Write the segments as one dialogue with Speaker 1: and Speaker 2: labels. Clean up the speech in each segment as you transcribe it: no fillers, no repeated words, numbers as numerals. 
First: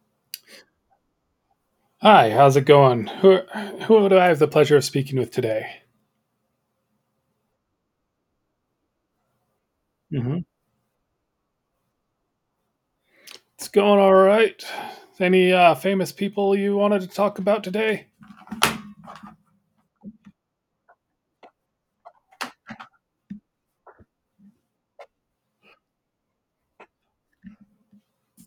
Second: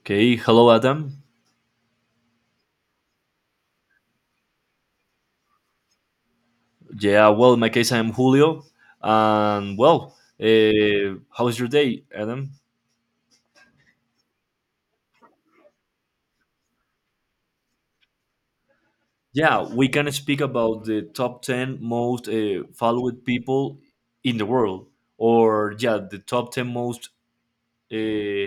Speaker 1: Okay, hello, Adam.
Speaker 2: Hi, how's it going? Who do I have the pleasure of speaking with today?
Speaker 1: Yeah, well, in my case, I'm Julio. And well,
Speaker 2: hmm
Speaker 1: how's your day, Adam?
Speaker 2: It's going all right. Any famous people you wanted to talk about today?
Speaker 1: Yeah, we can speak about the top 10 most followed people in the world, or yeah, the top 10 most uh,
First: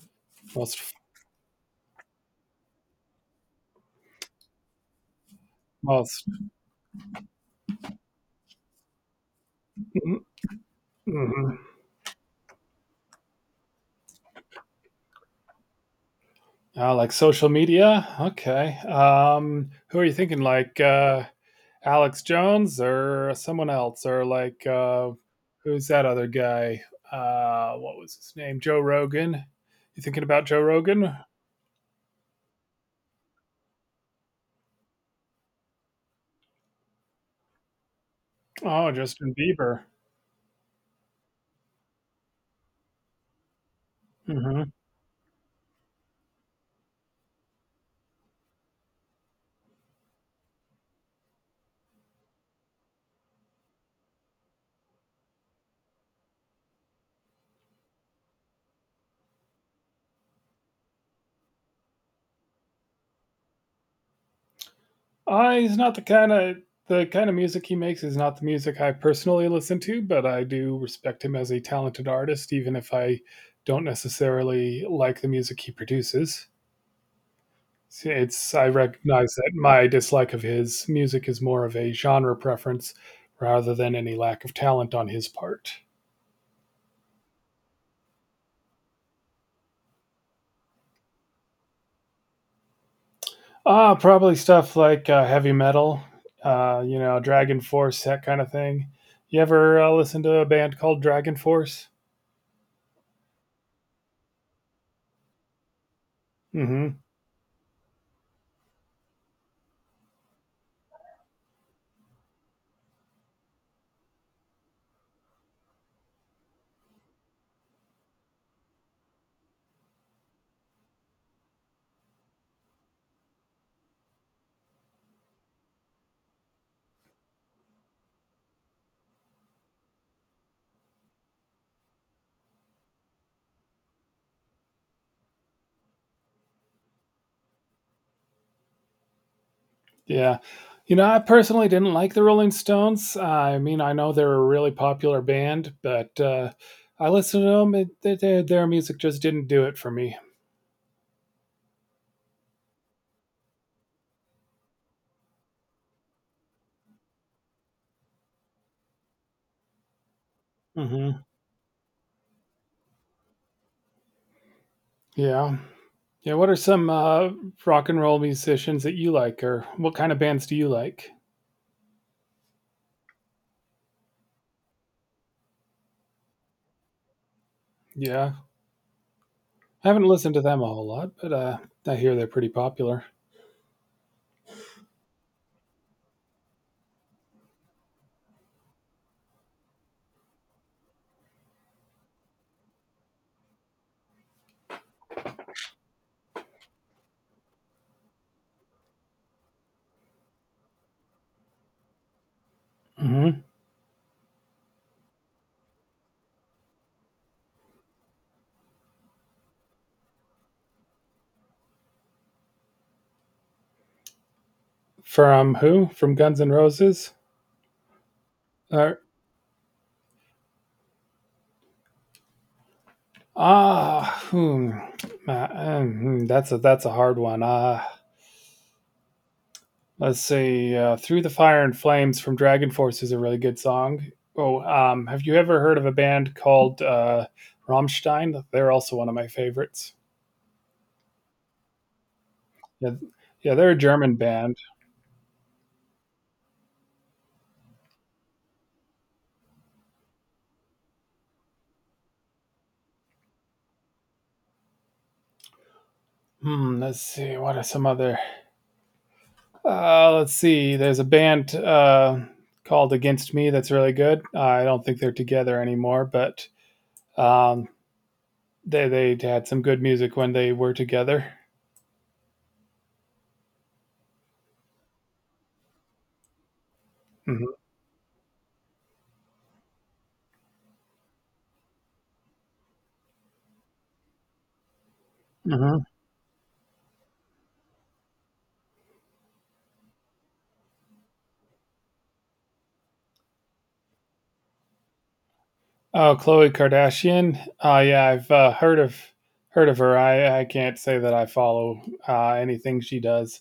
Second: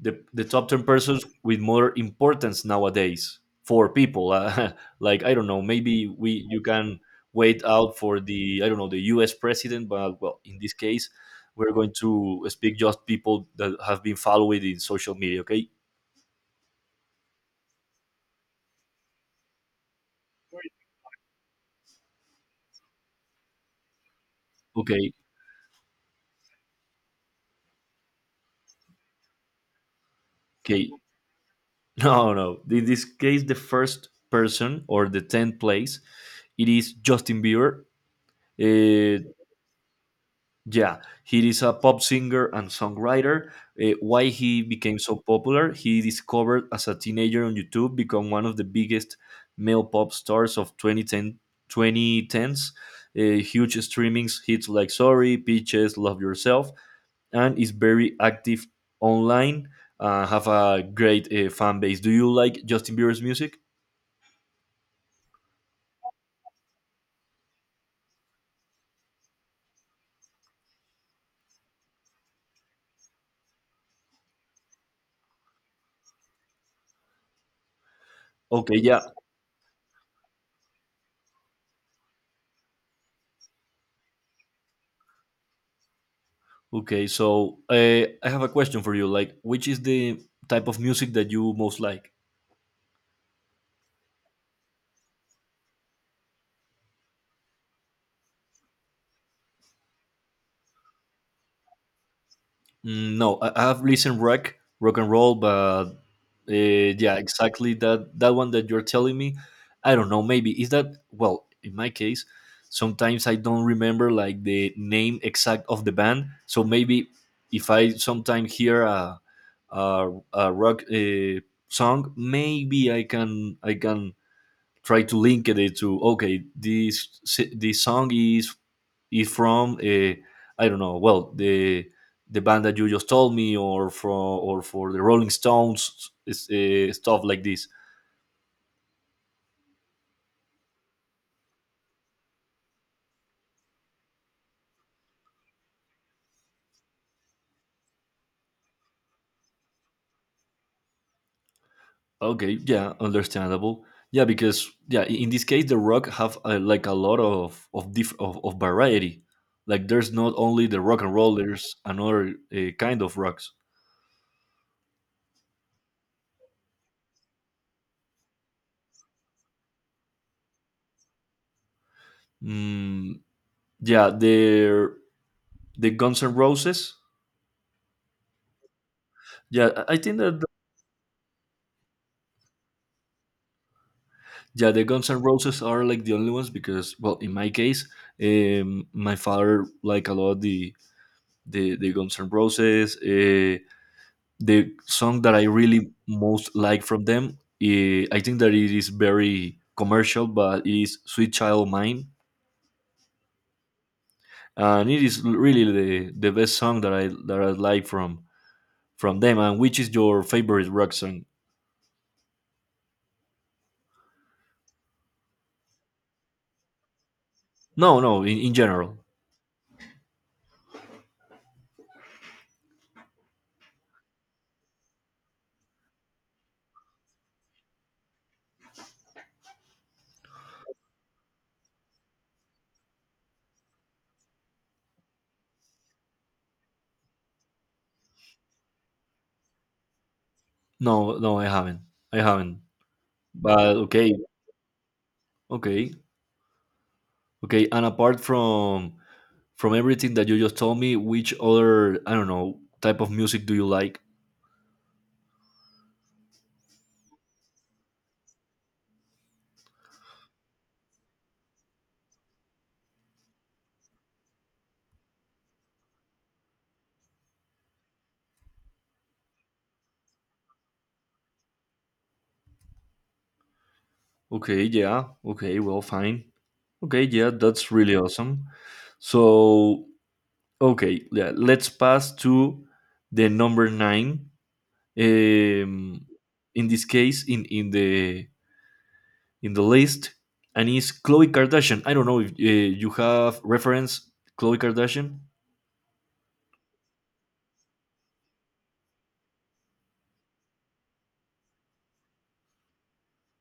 Speaker 1: the top 10
Speaker 2: Most
Speaker 1: persons with more importance nowadays for people like I don't know, maybe
Speaker 2: most
Speaker 1: we you can wait out for the, I don't know, the US president, but well, in this case,
Speaker 2: mhm.
Speaker 1: we're going to speak just people that have been following in social media. Okay.
Speaker 2: Like social media. Okay. Who are you thinking? Like Alex Jones or someone else, or like
Speaker 1: Okay.
Speaker 2: who's that other guy? What was his name? Joe Rogan. You thinking about Joe
Speaker 1: Okay.
Speaker 2: Rogan?
Speaker 1: No, no, in this case, the first person or the 10th place, it is Justin Bieber.
Speaker 2: Oh,
Speaker 1: Uh,
Speaker 2: Justin Bieber.
Speaker 1: Yeah, he is a pop singer and songwriter. Why he
Speaker 2: Mm-hmm.
Speaker 1: became so popular? He discovered as a teenager on YouTube, become one of the biggest male pop stars of 2010 2010s. Huge streamings hits like Sorry, Peaches, Love Yourself, and is very active online. Have a great fan base. Do you like Justin Bieber's music?
Speaker 2: He's not the kind of music he makes is not the music I personally listen to, but I do respect him as a talented artist, even if I don't necessarily like the music he produces. It's I
Speaker 1: Okay, yeah.
Speaker 2: recognize that my dislike of his music is more of a genre preference rather than any lack of talent on his part.
Speaker 1: Okay, so I have a question for you. Like, which is the type of music that you most like?
Speaker 2: Ah, probably stuff like heavy metal, you know, Dragon Force, that kind of thing. You ever listen to a band called Dragon Force?
Speaker 1: Mm, no, I have listened rock, rock and roll, but
Speaker 2: Mm-hmm.
Speaker 1: yeah, exactly that one that you're telling me. I don't know. Maybe is that well? In my case, sometimes I don't remember like the name exact of the band. So maybe if I sometime hear a rock song, maybe I can try to link it to, okay, this song is if from, I don't know, well, the band that you just told me, or from, or for the Rolling Stones. It's, stuff like this.
Speaker 2: Yeah. You know, I personally didn't like the Rolling Stones. I mean, I know they're a really popular band, but, I listened to them, it their music just didn't do it for me.
Speaker 1: Okay, yeah, understandable. Yeah, because yeah, in this case, the rock have like a lot of of variety. Like, there's not only the rock and
Speaker 2: Mhm.
Speaker 1: roll. There's another kind of rocks.
Speaker 2: Yeah. Yeah, what are some, rock and roll musicians that you like, or what kind of bands do you like?
Speaker 1: Mm, yeah, the Guns N' Roses.
Speaker 2: Yeah.
Speaker 1: Yeah,
Speaker 2: I
Speaker 1: I
Speaker 2: haven't
Speaker 1: think
Speaker 2: listened to
Speaker 1: that
Speaker 2: them a whole lot, but, I hear they're pretty popular.
Speaker 1: Yeah, the Guns N' Roses are like the only ones because, well, in my case, my father like a lot the Guns N' Roses. The song that I really most like from them, I think that it is very commercial, but it is "Sweet Child of Mine,"
Speaker 2: Mhm.
Speaker 1: and it is really the best song that I like from them. And which is your favorite rock song?
Speaker 2: From who? From Guns N' Roses?
Speaker 1: No, no, in general.
Speaker 2: Or ah, hmm, hmm, that's a hard one. Let's see. Through the Fire and Flames from Dragon Force is a really good song. Oh, have you ever heard of a band called Rammstein? They're also one of my favorites.
Speaker 1: No, no, I haven't, I haven't.
Speaker 2: Yeah, yeah, they're
Speaker 1: But
Speaker 2: a
Speaker 1: okay,
Speaker 2: German band.
Speaker 1: okay. Okay, and apart from, everything that you just told me, which other, I don't know, type of music do you like?
Speaker 2: Hmm, let's see. What are some other? Let's see. There's a band called Against Me that's really good. I don't think they're together anymore, but um, they they had some good music when they were together.
Speaker 1: Okay, yeah. Okay, well, fine. Okay, yeah, that's really awesome. So, okay, yeah, let's pass to the number nine.
Speaker 2: hmm
Speaker 1: Um, in this case, in the list, and is Khloe Kardashian. I don't know if you have reference Khloe Kardashian.
Speaker 2: Oh, Khloe Kardashian. Oh, yeah, I've heard of her. I can't say that I follow anything she does.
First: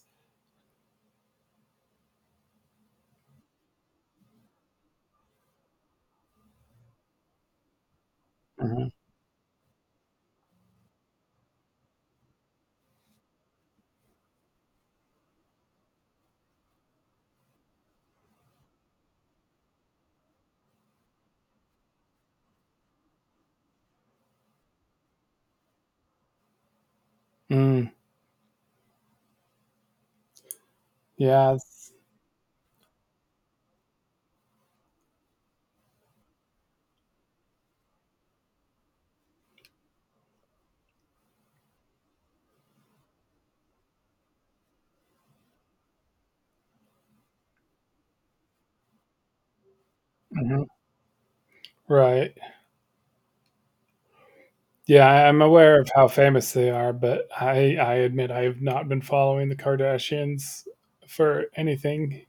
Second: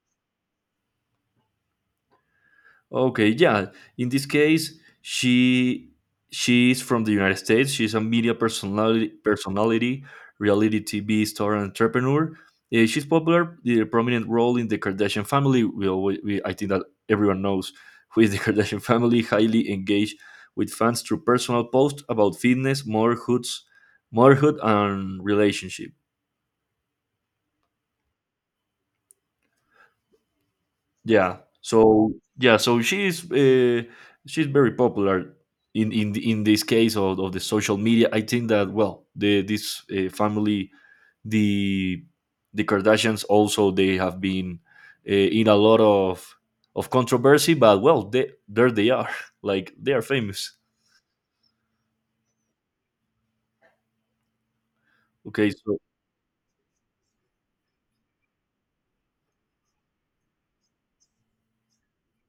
Speaker 1: Okay, yeah. In this case, she she is from the United States. She's a media
Speaker 2: Mhm.
Speaker 1: personality, reality TV star, and entrepreneur. She's popular, the prominent role in the Kardashian family. We, always, we I think that everyone knows who is the Kardashian family. Highly engaged with fans through personal posts about fitness, motherhood, and relationship.
Speaker 2: Mm,
Speaker 1: Yeah.
Speaker 2: yeah, it's-
Speaker 1: So yeah. So she's very popular in this case of the social media. I think that, well, the this family, the the Kardashians also they have been in a lot of controversy, but well, they there they are. Like they are famous.
Speaker 2: mhm, right. Yeah, I'm
Speaker 1: Okay. So
Speaker 2: aware of how famous they are, but I admit I have not been following the Kardashians for anything.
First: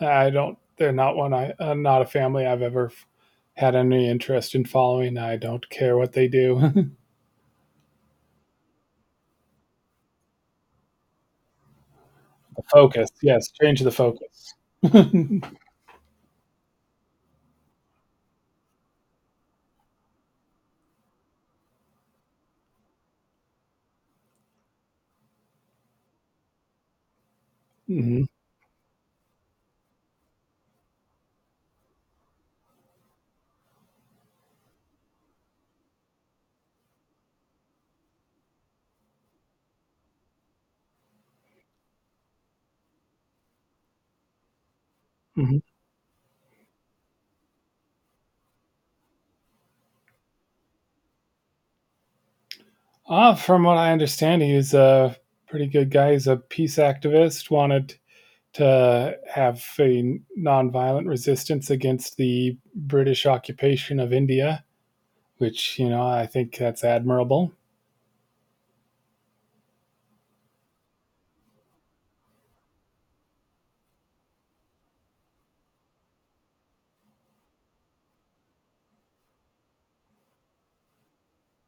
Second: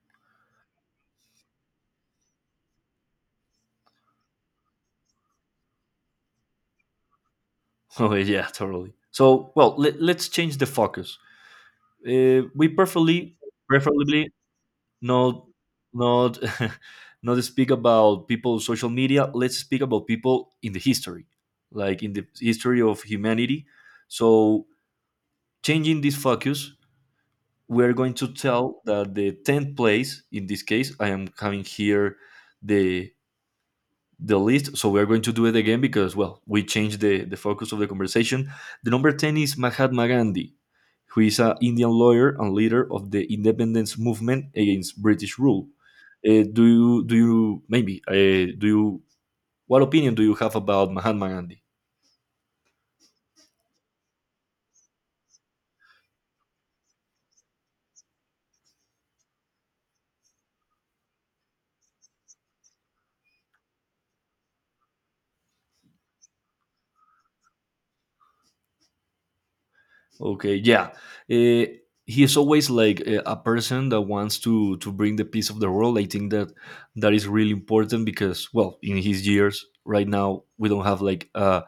Speaker 2: I don't. They're not one. I not a family I've ever had any interest in following. I don't care what they do.
Speaker 1: oh, yeah, totally. So, well, let's change the focus.
Speaker 2: The
Speaker 1: We
Speaker 2: focus.
Speaker 1: preferably,
Speaker 2: Yes, change the
Speaker 1: preferably
Speaker 2: focus.
Speaker 1: not, not not speak about people social media. Let's speak about people in the history, like in the history of humanity. So changing this focus, we're going
Speaker 2: mhm.
Speaker 1: to tell that the 10th place in this case I am having here the the list, so we're going to do it again, because, well, we changed the focus of the conversation. The number 10 is Mahatma Gandhi, who is an Indian lawyer and leader of the independence movement against British rule. Do you, maybe, do you what opinion do you have about Mahatma Gandhi?
Speaker 2: Ah, from what I understand, he's a pretty good guy. He's a peace activist, wanted to have a nonviolent resistance against the British occupation of India, which, you know, I think that's admirable.
Speaker 1: Okay, yeah. Uh, he is always like a person that wants to bring the peace of the world. I think that that is really important because, well, in his years right now, we don't have like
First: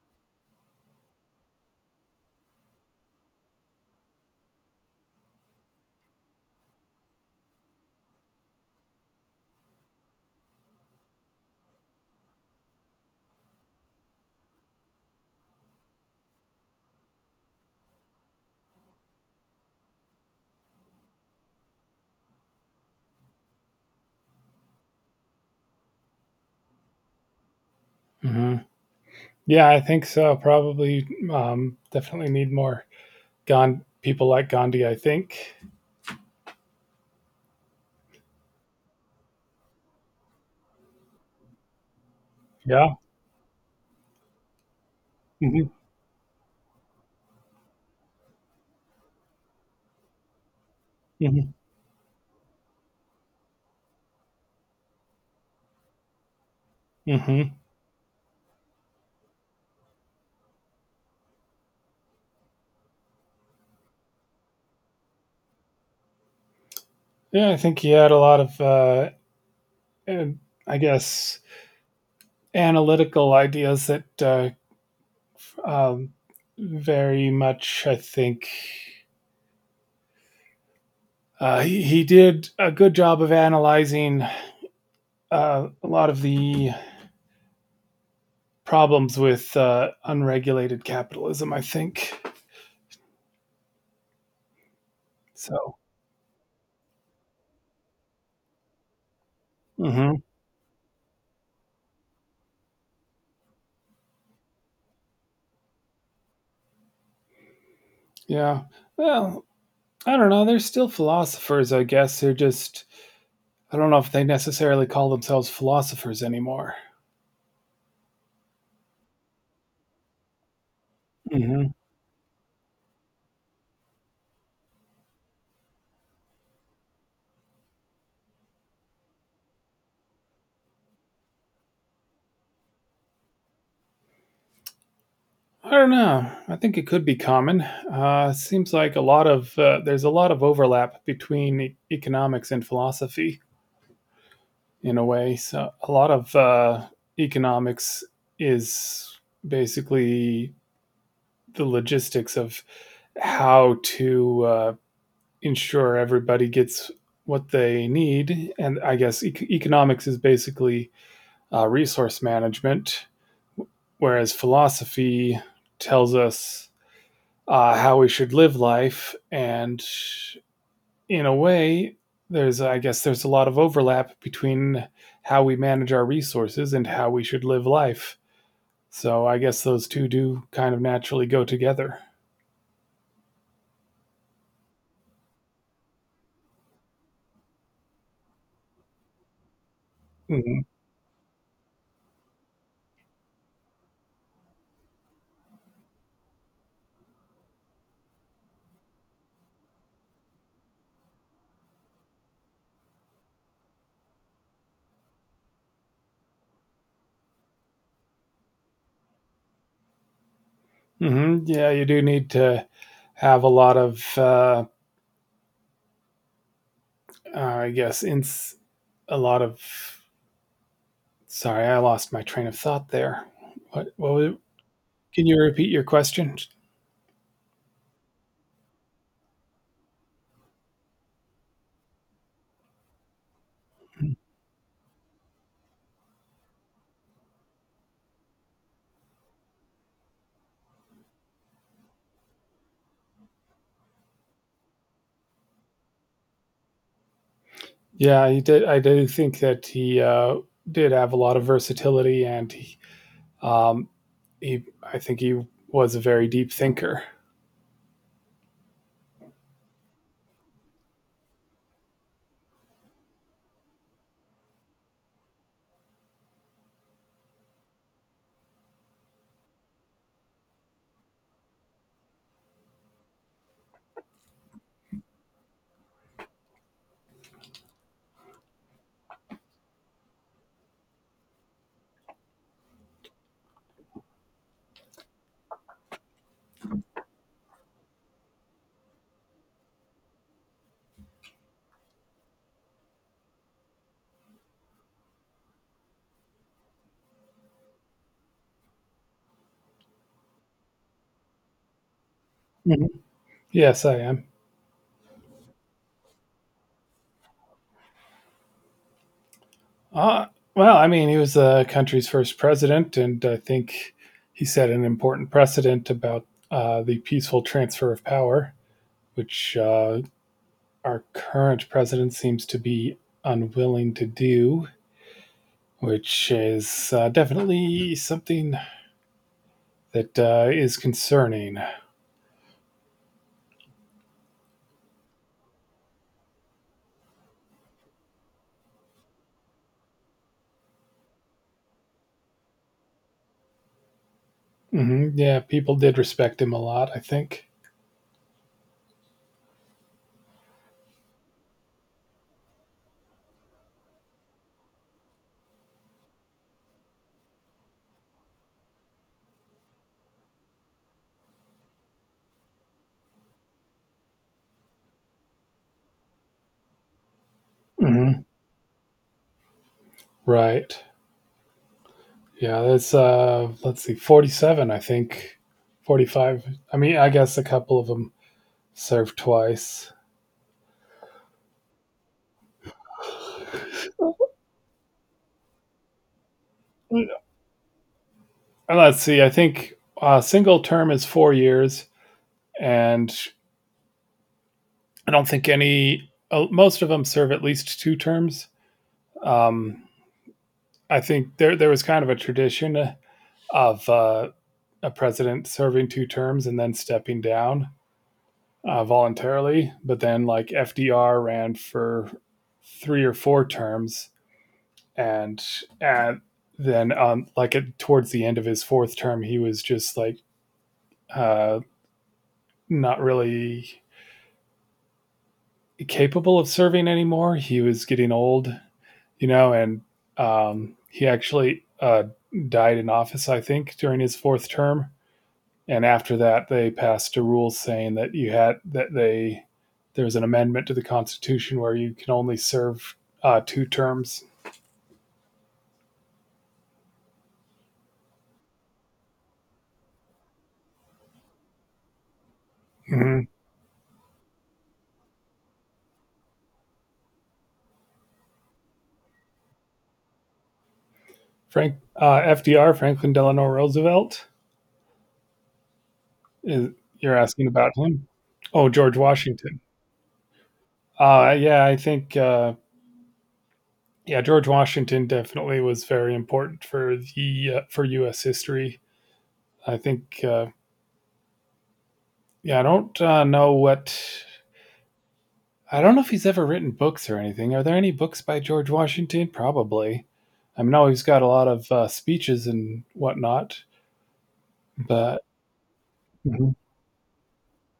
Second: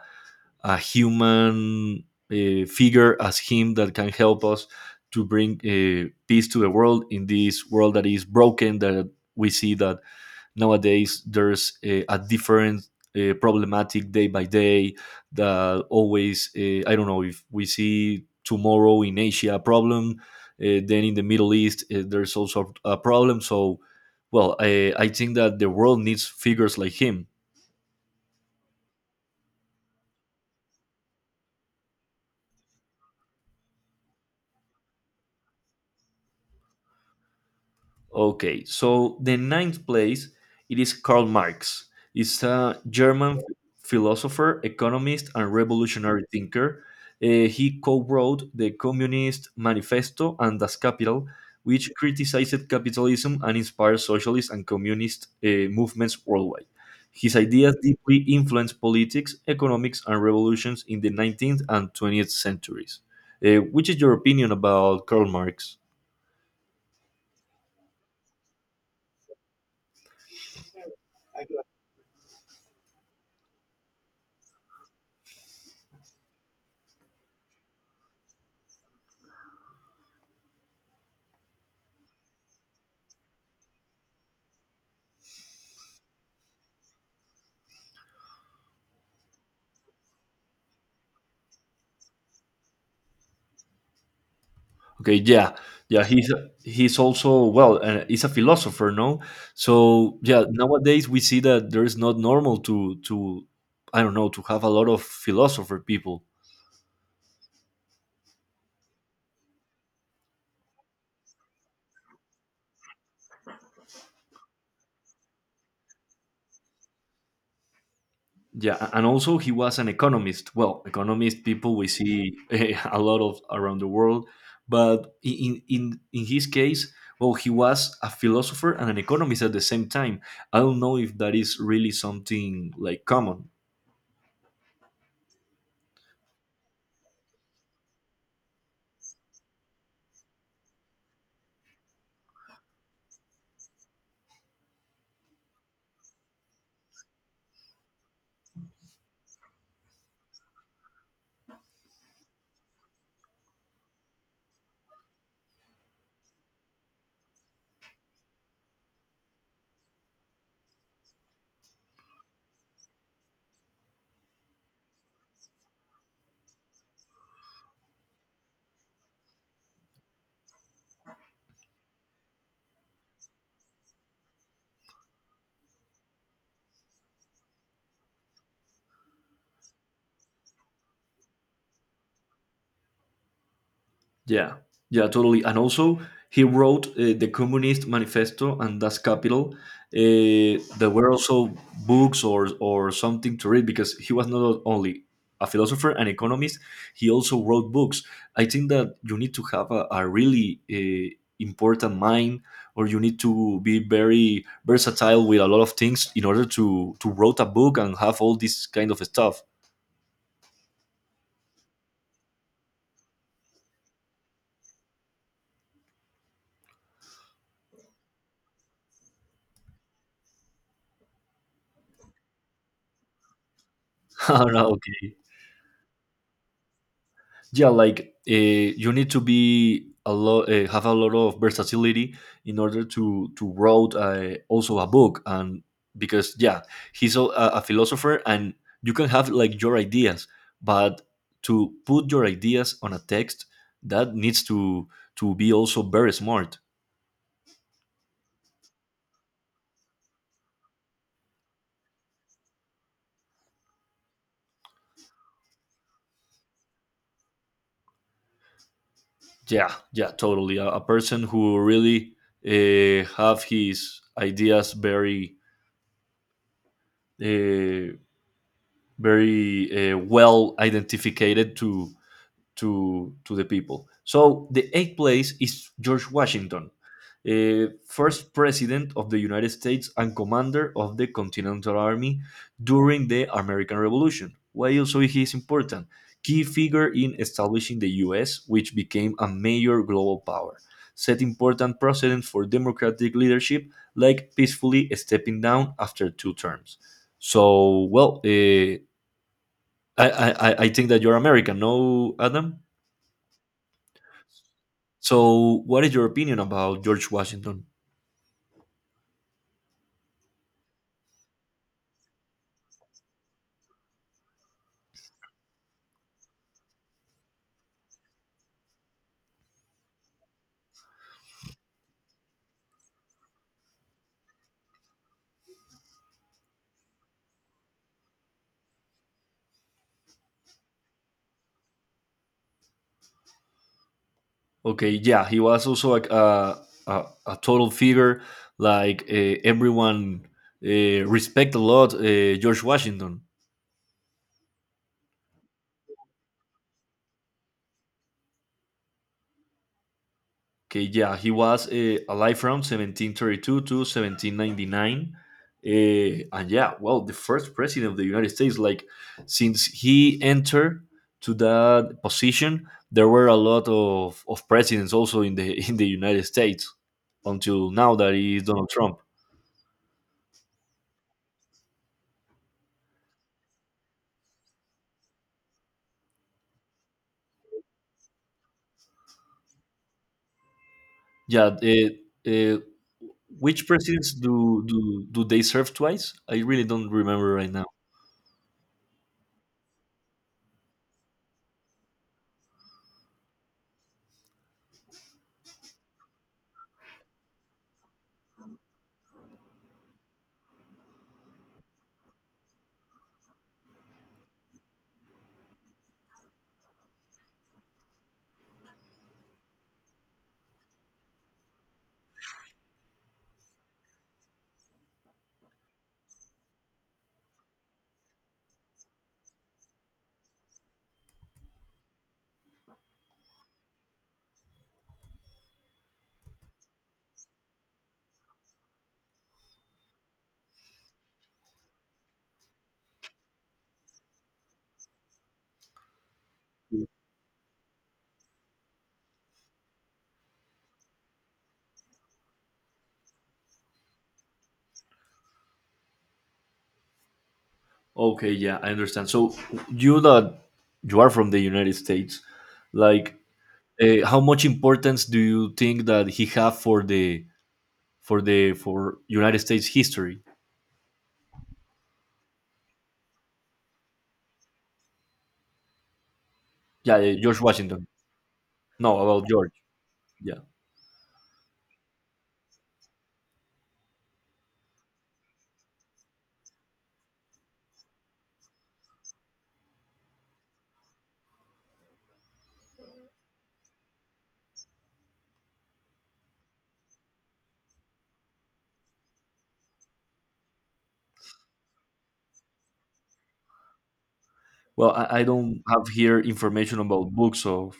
Speaker 1: a human figure as him that can help us to bring peace to the world, in this world that is broken, that we see that nowadays there's a different problematic day by day. That Always, I don't know, if we see tomorrow in Asia a problem, then in the Middle East, there's also a problem. So, well, I think that the world needs figures like him.
Speaker 2: Mm-hmm. Yeah, I think so. Probably, definitely need more Gandhi, people like Gandhi, I think.
Speaker 1: Okay, so the ninth place, it is Karl Marx. He's a
Speaker 2: Yeah.
Speaker 1: German philosopher, economist, and
Speaker 2: Mm-hmm.
Speaker 1: revolutionary thinker. He co-wrote the Communist Manifesto and Das Kapital,
Speaker 2: Mm-hmm.
Speaker 1: which criticized capitalism and inspired socialist and communist movements worldwide. His
Speaker 2: Mm-hmm.
Speaker 1: ideas deeply influenced politics, economics, and revolutions in the 19th and 20th centuries. Which is your opinion about Karl Marx?
Speaker 2: Yeah, I think he had a lot of, I guess, analytical ideas that Um, very much, I think he did a good job of analyzing a lot of the problems with unregulated capitalism. I think
Speaker 1: Okay, yeah,
Speaker 2: so.
Speaker 1: yeah. He's also, well, he's a philosopher, no? So
Speaker 2: hmm
Speaker 1: yeah, nowadays we see that there is not normal to I don't know, to have a lot of philosopher people.
Speaker 2: Yeah. Well, I don't know. They're still philosophers, I guess. They're just I don't know if they necessarily call themselves philosophers anymore.
Speaker 1: Yeah, and also he was an economist. Well, economist
Speaker 2: hmm
Speaker 1: people we see a lot of around the world, but in his case, well, he was a philosopher and an economist at the same time. I don't know if that is really something like common.
Speaker 2: I don't know. I think it could be common. Seems like a lot of there's a lot of overlap between economics and philosophy. In a way. So a lot of economics is basically the logistics of how to ensure everybody gets what they need. And I guess economics is basically resource management, whereas philosophy tells us how we should live life and in a way, there's I guess there's a lot of overlap between how we manage our resources and how we should live life. So I guess those two do kind of naturally go together.
Speaker 1: Yeah, yeah, totally. And also, he wrote the Communist Manifesto and Das Kapital.
Speaker 2: hmm
Speaker 1: There were also books, or something to read, because he was not only a philosopher and economist. He also wrote books. I think that you need to have a really important mind, or you need to be very versatile with a lot of things in order to wrote a book and have all this kind of stuff.
Speaker 2: Yeah, you do need to have a lot of, I guess, ins a lot of. Sorry, I lost my train of thought there. What was it?
Speaker 1: Ah, okay.
Speaker 2: Can you repeat your question?
Speaker 1: Yeah, like, you need to be a lot, have a lot of versatility in order to wrote, also, a book. And because, yeah, he's a philosopher, and you can have like your ideas, but to put your ideas on a text, that needs to be also very smart.
Speaker 2: Yeah, he did. I do think that he did have a lot of versatility, and um, I think he was a very deep thinker.
Speaker 1: Yeah, yeah, totally. A person who really, have his ideas very, uh, well identified to the people. So the eighth place is George Washington, first president of the United States and commander of the Continental Army during the American Revolution. Why also he is important? Key figure in establishing the U.S., which became a major global power, set important precedent for democratic leadership, like peacefully stepping down after two terms. So, well, I think that you're American, no, Adam?
Speaker 2: Mhm. Yes, I am.
Speaker 1: So, what is your opinion about George Washington?
Speaker 2: Uh, well, I mean, he was the country's first president, and I think he set an important precedent about the peaceful transfer of power, which our current president seems to be unwilling to do, which is definitely something that is concerning.
Speaker 1: Okay, yeah, he was also like a total figure. Like, everyone respect a lot, George Washington.
Speaker 2: Yeah, people did respect him a lot, I think.
Speaker 1: Okay, yeah, he was, alive from 1732 to 1799. Uh, and yeah, well, the first president of the United States, like since he entered to that position, there were a lot of presidents also in the in the United States, until now that
Speaker 2: hmm
Speaker 1: is Donald Trump.
Speaker 2: Right. Yeah, that's let's see, 47 I think. 45. I mean, I guess a couple of them served twice.
Speaker 1: Yeah, uh, which presidents do they serve twice? I really don't remember right now.
Speaker 2: Let's see. I think a single term is 4 years and I don't think any most of them serve at least two terms. Um I think there was kind of a tradition of a president serving two terms and then stepping down voluntarily, but then like FDR ran for three or four terms and and then like towards the end of his fourth term he was just like uh not really capable of serving anymore. He was getting old, you know. And he actually died in office, I think, during his fourth term, and after that they passed a rule saying that you had that they there was an amendment to the constitution where you can only serve two terms.
Speaker 1: Okay, yeah, I understand. So you that you are from the United States, like,
Speaker 2: Mm-hmm.
Speaker 1: how much importance do you think that he have for the, for United States history?
Speaker 2: Franklin Delano Roosevelt. Is,
Speaker 1: Yeah,
Speaker 2: you're
Speaker 1: George
Speaker 2: asking about
Speaker 1: Washington.
Speaker 2: him? Oh, George
Speaker 1: No, about George.
Speaker 2: Washington.
Speaker 1: Yeah.
Speaker 2: Yeah, I think yeah, George Washington definitely was very important for the for U.S. history. I think yeah, I don't know what. I don't know if he's ever written books or anything. Are there any books by George Washington? Probably. I know he's got a lot of speeches and whatnot,
Speaker 1: Well, I
Speaker 2: but
Speaker 1: don't have here
Speaker 2: Mhm.
Speaker 1: information about books of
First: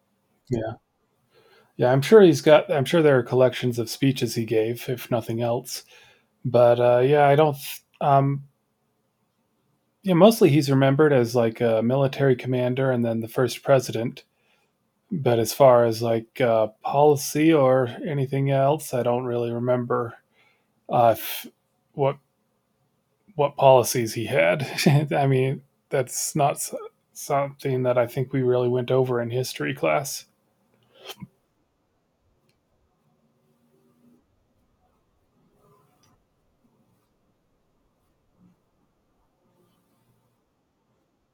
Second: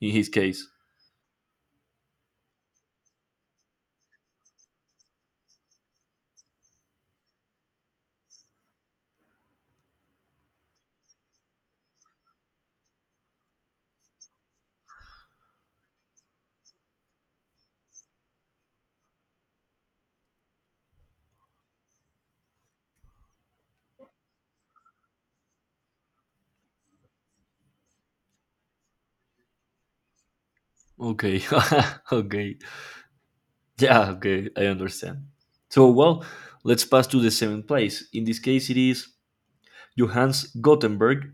Speaker 1: in his case.
Speaker 2: yeah, yeah, I'm sure he's got. I'm sure there are collections of speeches he gave, if nothing else. But yeah, I don't. Yeah, mostly he's remembered as like a military commander and then the first president. But as far as like policy or anything else, I don't really remember if, what what policies he had. I mean, that's not something that I think we really went over in history class.
Speaker 1: Okay. Okay. Yeah, okay, I understand. So, well, let's pass to the seventh place. In this case, it is Johannes Gutenberg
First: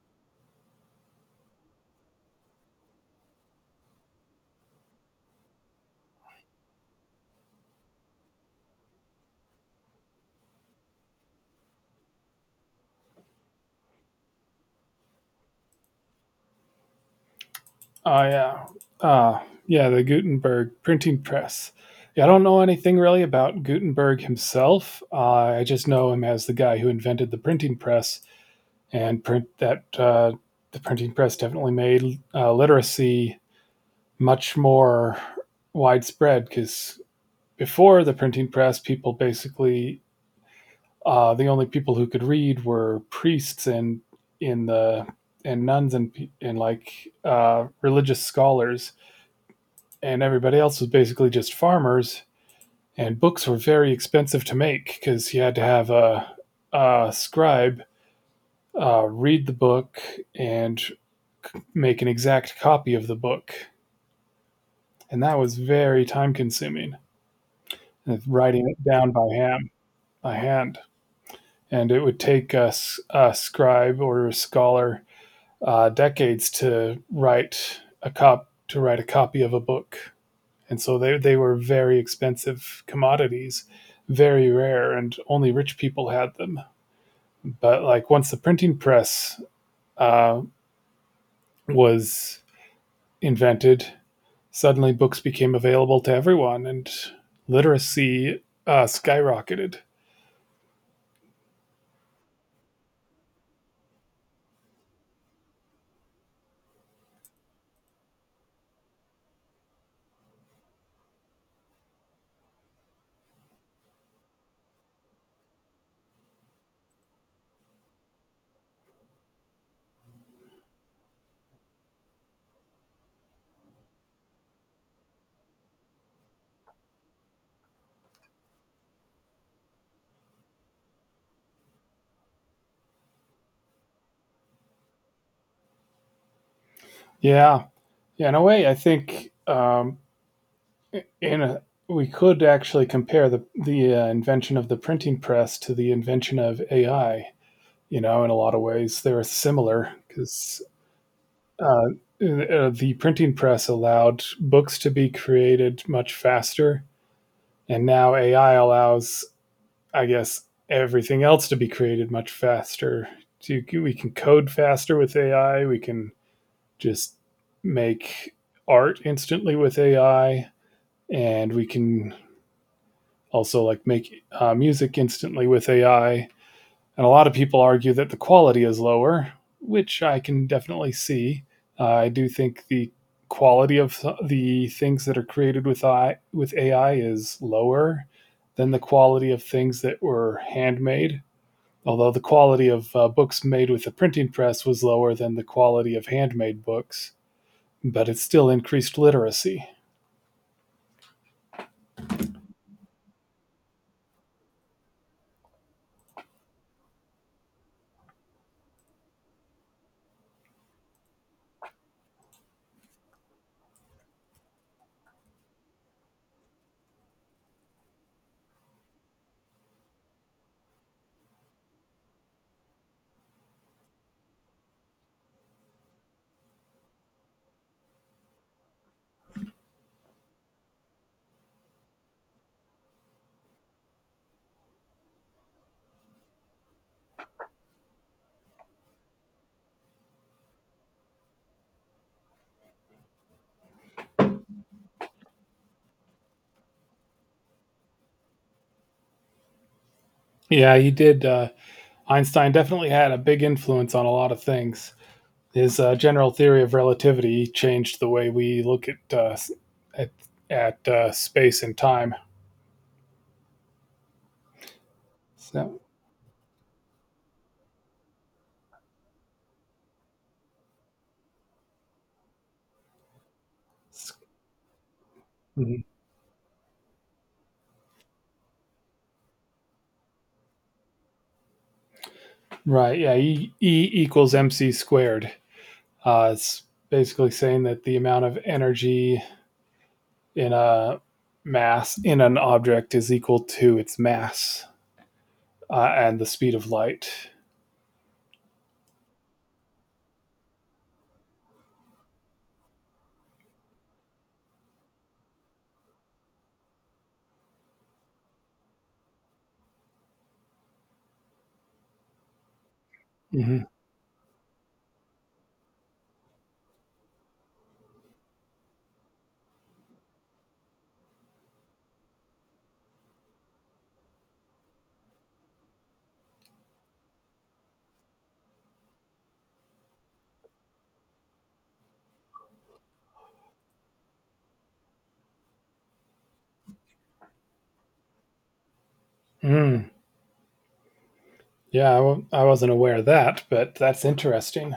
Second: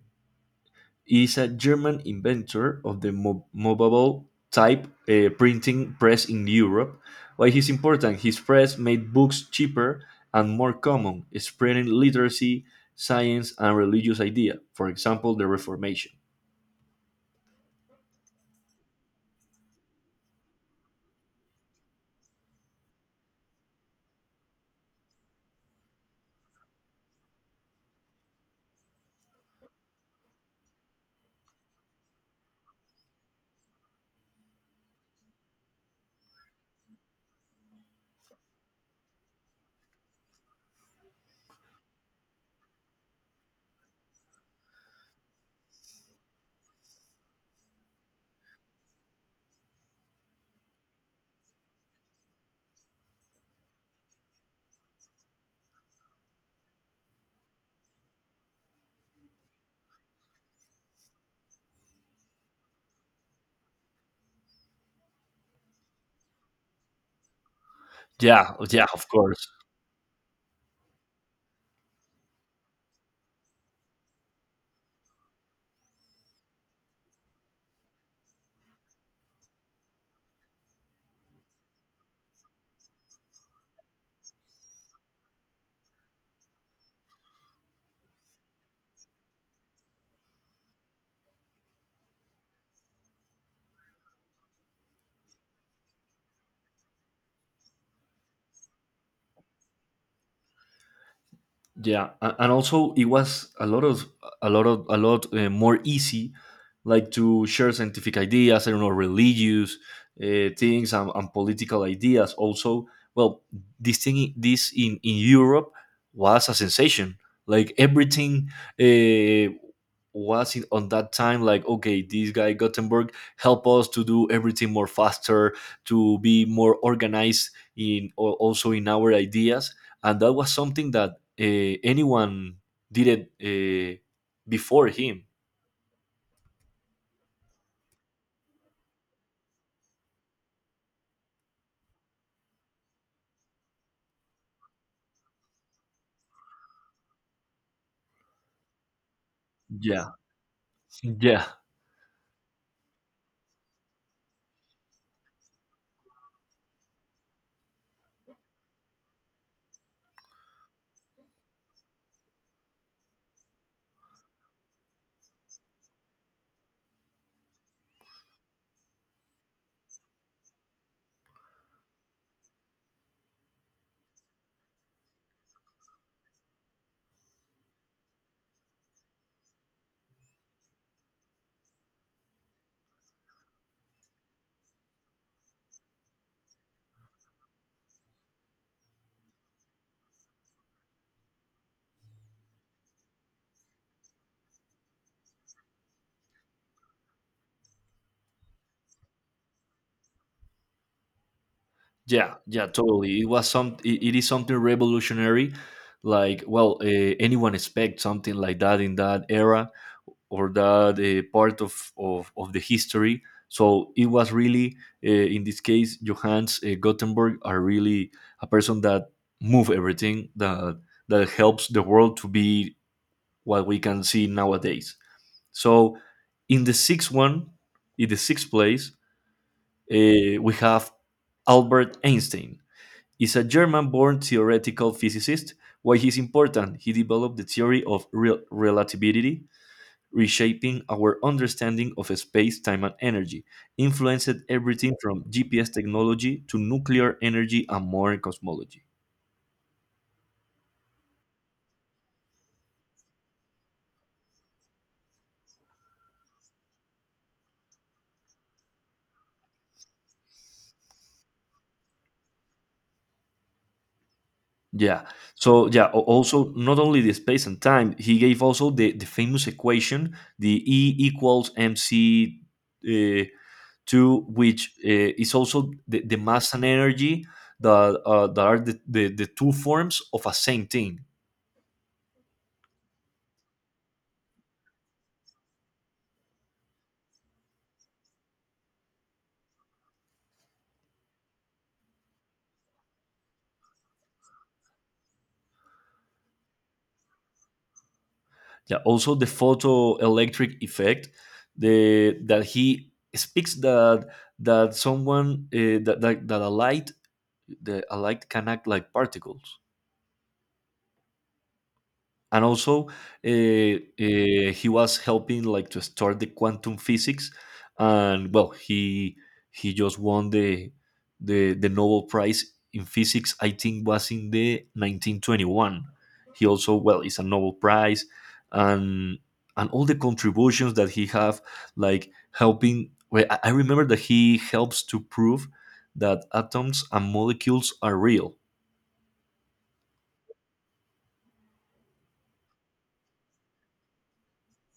Speaker 1: is a German inventor of the movable type printing press in Europe. Why he's important? His press made books cheaper and more common, spreading literacy, science, and religious idea. For example, the Reformation.
Speaker 2: Oh yeah, uh, yeah, the Gutenberg printing press. Yeah, I don't know anything really about Gutenberg himself. I just know him as the guy who invented the printing press and print that the printing press definitely made literacy much more widespread because before the printing press, people basically the only people who could read were priests and in the and nuns and like religious scholars, and everybody else was basically just farmers. And books were very expensive to make because you had to have a scribe read the book and make an exact copy of the book, and that was very time consuming.
Speaker 1: Yeah,
Speaker 2: Writing it
Speaker 1: yeah, of
Speaker 2: down by
Speaker 1: course.
Speaker 2: hand, and it would take us a scribe or a scholar decades to write a copy of a book, and so they were very expensive commodities, very rare, and only rich people had them. But like once the printing press uh, was invented, suddenly books became available to everyone and literacy skyrocketed.
Speaker 1: Yeah, and also it was a lot of, a lot more easy, like to share scientific ideas, I don't know, religious things, and political ideas also. Well, this thing, I- this in, Europe, was a sensation. Like everything, uh, was it on that time, like, okay, this guy Gothenburg help us to do everything more faster, to be more organized in, or also in, our ideas. And that was something that, anyone did it, before him.
Speaker 2: Yeah, yeah. In a way, I think in a, we could actually compare the invention of the printing press to the invention of AI. You know, in a lot of ways, they're similar
Speaker 1: Yeah,
Speaker 2: because
Speaker 1: yeah,
Speaker 2: the printing press allowed books to be created much faster, and now AI allows, I guess, everything else to be created much faster. We can code faster with AI. We can just make art instantly with AI, and we can also like make music instantly with AI. And a lot of people argue that the quality is lower, which I can definitely see. I do think the quality of the things that are created with AI is lower than the quality of things that were handmade, although the quality of books made with the printing press was lower than the quality of handmade books, but it still increased literacy.
Speaker 1: yeah, yeah, totally. It was some. It is something revolutionary. Like, well, anyone expect something like that in that era or that part of the history. So it was really, in this case, Johannes Gutenberg are really a person that move everything that that helps the world to be what we can see nowadays. So, in the sixth one, in the sixth place, we have Albert Einstein is a German born theoretical physicist. Why he's important? He developed the theory of real relativity, reshaping our understanding of space, time, and energy, influenced everything from GPS technology to nuclear energy and modern cosmology.
Speaker 2: Yeah, he did. Einstein definitely had a big influence on a lot of things. His general theory of relativity changed the way we look at, at space and time.
Speaker 1: Yeah. So
Speaker 2: So,
Speaker 1: yeah, also not only the space and time, he gave also the famous equation, the E equals MC uh, Two, which is also
Speaker 2: mhm.
Speaker 1: the mass and energy that, that are the two forms of a same thing.
Speaker 2: Right, yeah, e equals mc squared. It's basically saying that the amount of energy in a mass in an object is equal to its mass and the speed of light.
Speaker 1: Yeah, also the photoelectric effect the, that he speaks that that someone that, that a light the a light can act like particles and also
Speaker 2: Mm-hmm.
Speaker 1: he was helping like to start the quantum physics and well he just won the nobel prize in physics I think was in the 1921. He also well is a nobel prize and and all the contributions that he have like helping well, I remember that he helps to prove that atoms and molecules are real.
Speaker 2: Mm. Yeah, I wasn't aware of that, but that's interesting.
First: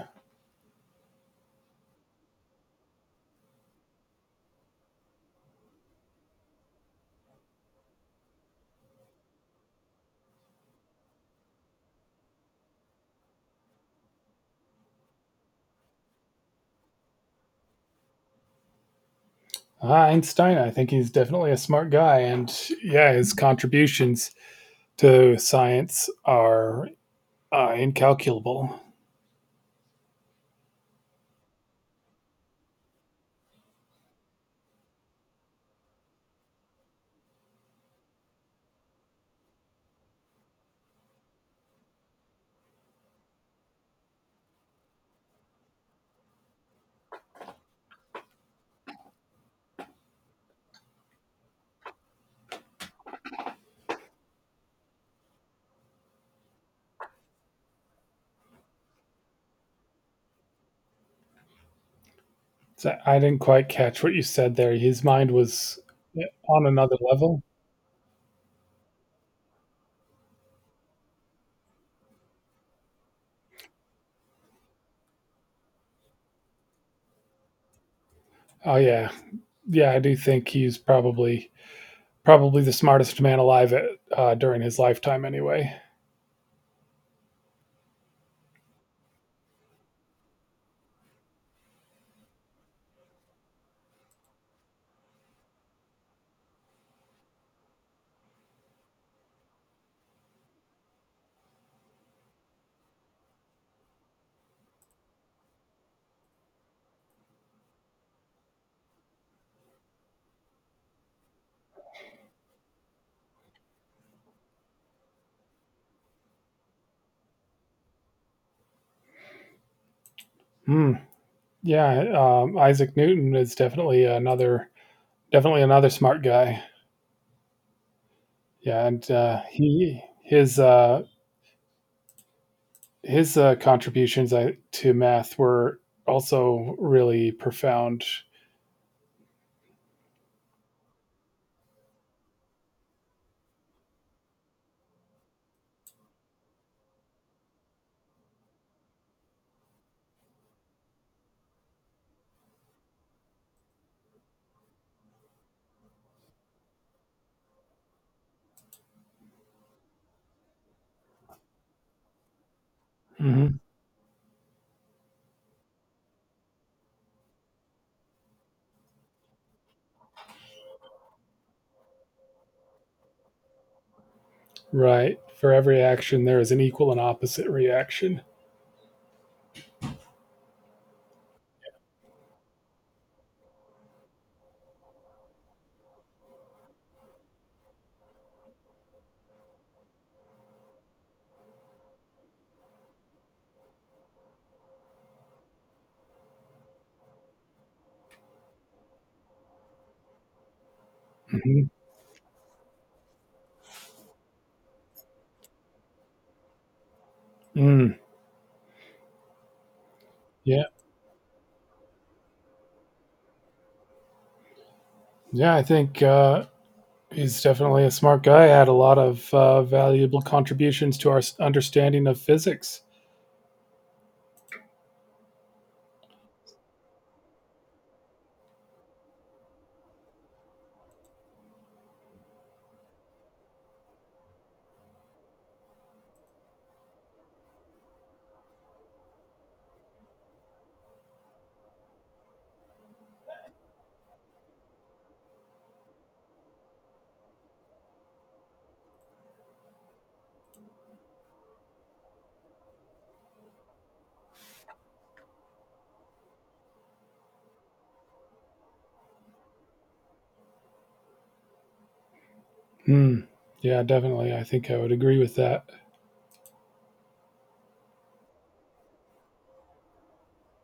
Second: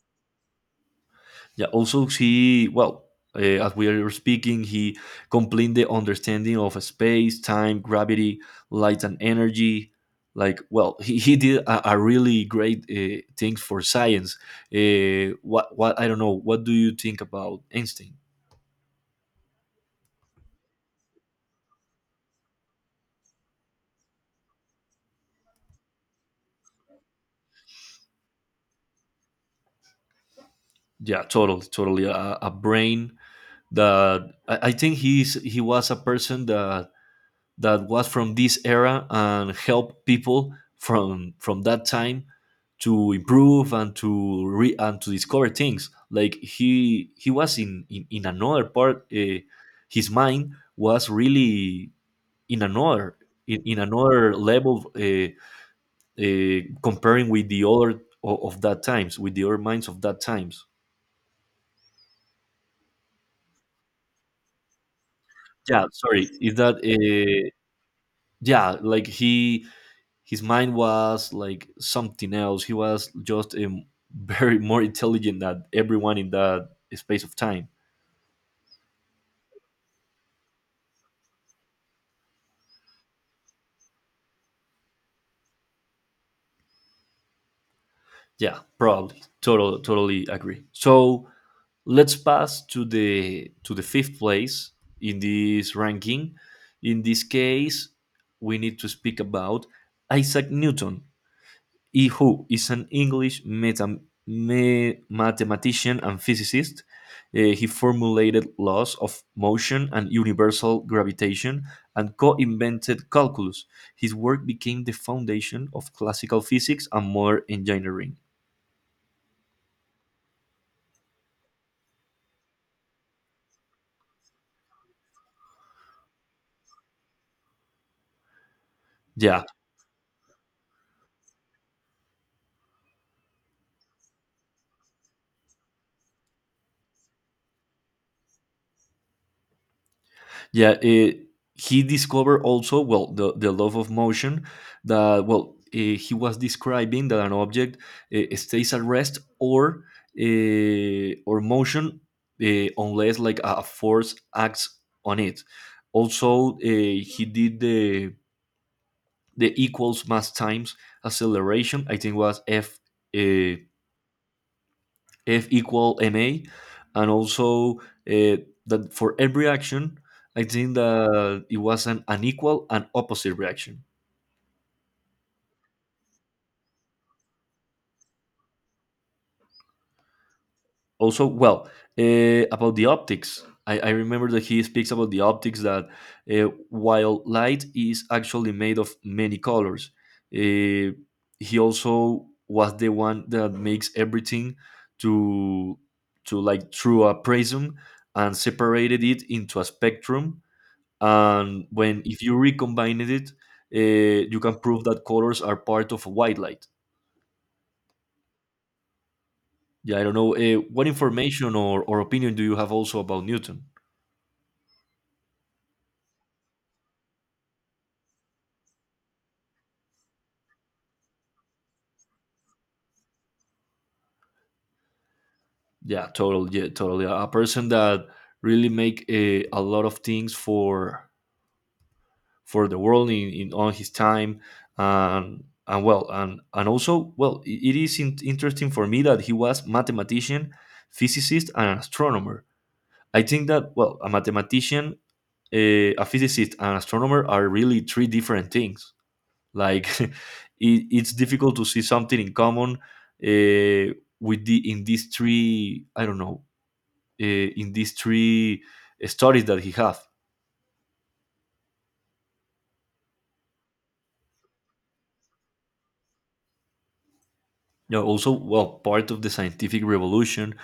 Speaker 1: Yeah. Also, he well, as we are speaking, he complete the understanding of space, time, gravity, light, and energy. Like, well, he did a really great things for science. What I don't know. What do you think about Einstein?
Speaker 2: Ah, Einstein, I think he's definitely a smart guy, and yeah, his contributions to science are incalculable.
Speaker 1: Yeah, totally, totally. A brain that I think he's he was a person that that was from this era and help people from that time to improve and to re and to discover things like he he was in another part his mind was really in another in another level comparing with the other of that times with the other minds of that times.
Speaker 2: So I didn't quite catch what you said there. His mind was
Speaker 1: Yeah, sorry, is
Speaker 2: on
Speaker 1: that
Speaker 2: another level.
Speaker 1: yeah like he his mind was like something else. He was just very more intelligent than everyone in that space of time.
Speaker 2: Oh yeah, yeah, I do think he's probably the smartest man alive at, during his lifetime, anyway.
Speaker 1: Yeah, probably. Totally agree. So let's pass to the fifth place in this ranking. In this case, we need to speak about Isaac Newton. Yi Hu is an English mathematician and physicist. He formulated laws of motion and universal gravitation and co invented calculus. His work became the foundation of classical physics and modern engineering.
Speaker 2: Hmm. Yeah, Isaac Newton is definitely another smart guy. Yeah, and
Speaker 1: Yeah.
Speaker 2: he his contributions to math were also really profound.
Speaker 1: Yeah, he discovered also well the love of motion that well he was describing that an object stays at rest or or motion unless like a force acts on it. Also, he did the equals mass times acceleration. I think was F. eh,
Speaker 2: Mhm.
Speaker 1: F equal ma, and also uh, that for every action, I think that it was an unequal and opposite reaction.
Speaker 2: Right. For every action, there is an equal and opposite reaction.
Speaker 1: Also, well, about the optics, I remember that he speaks about the optics that while light is actually made of many colors, uh, he also was the one that makes everything to to like through a prism and separated it into a spectrum
Speaker 2: Mm-hmm.
Speaker 1: and when if you recombine it you can prove that colors are part of white light.
Speaker 2: Mm.
Speaker 1: Yeah, I don't know
Speaker 2: Yeah.
Speaker 1: what information or opinion do you have also about newton.
Speaker 2: Yeah. I think he's definitely a smart guy. Had a lot of valuable contributions to our understanding of physics.
Speaker 1: Yeah, totally. Yeah, totally. A person that really make a lot of things for the world in on his time and also well it is interesting for me that he was mathematician physicist and astronomer. I think that well a mathematician a physicist and astronomer are really three different things. Like it, it's difficult to see something in common with the in these three. I don't know in these three studies that he have.
Speaker 2: Hmm. Yeah, definitely. I think I would agree with that.
Speaker 1: You know, also, well, part of the scientific revolution,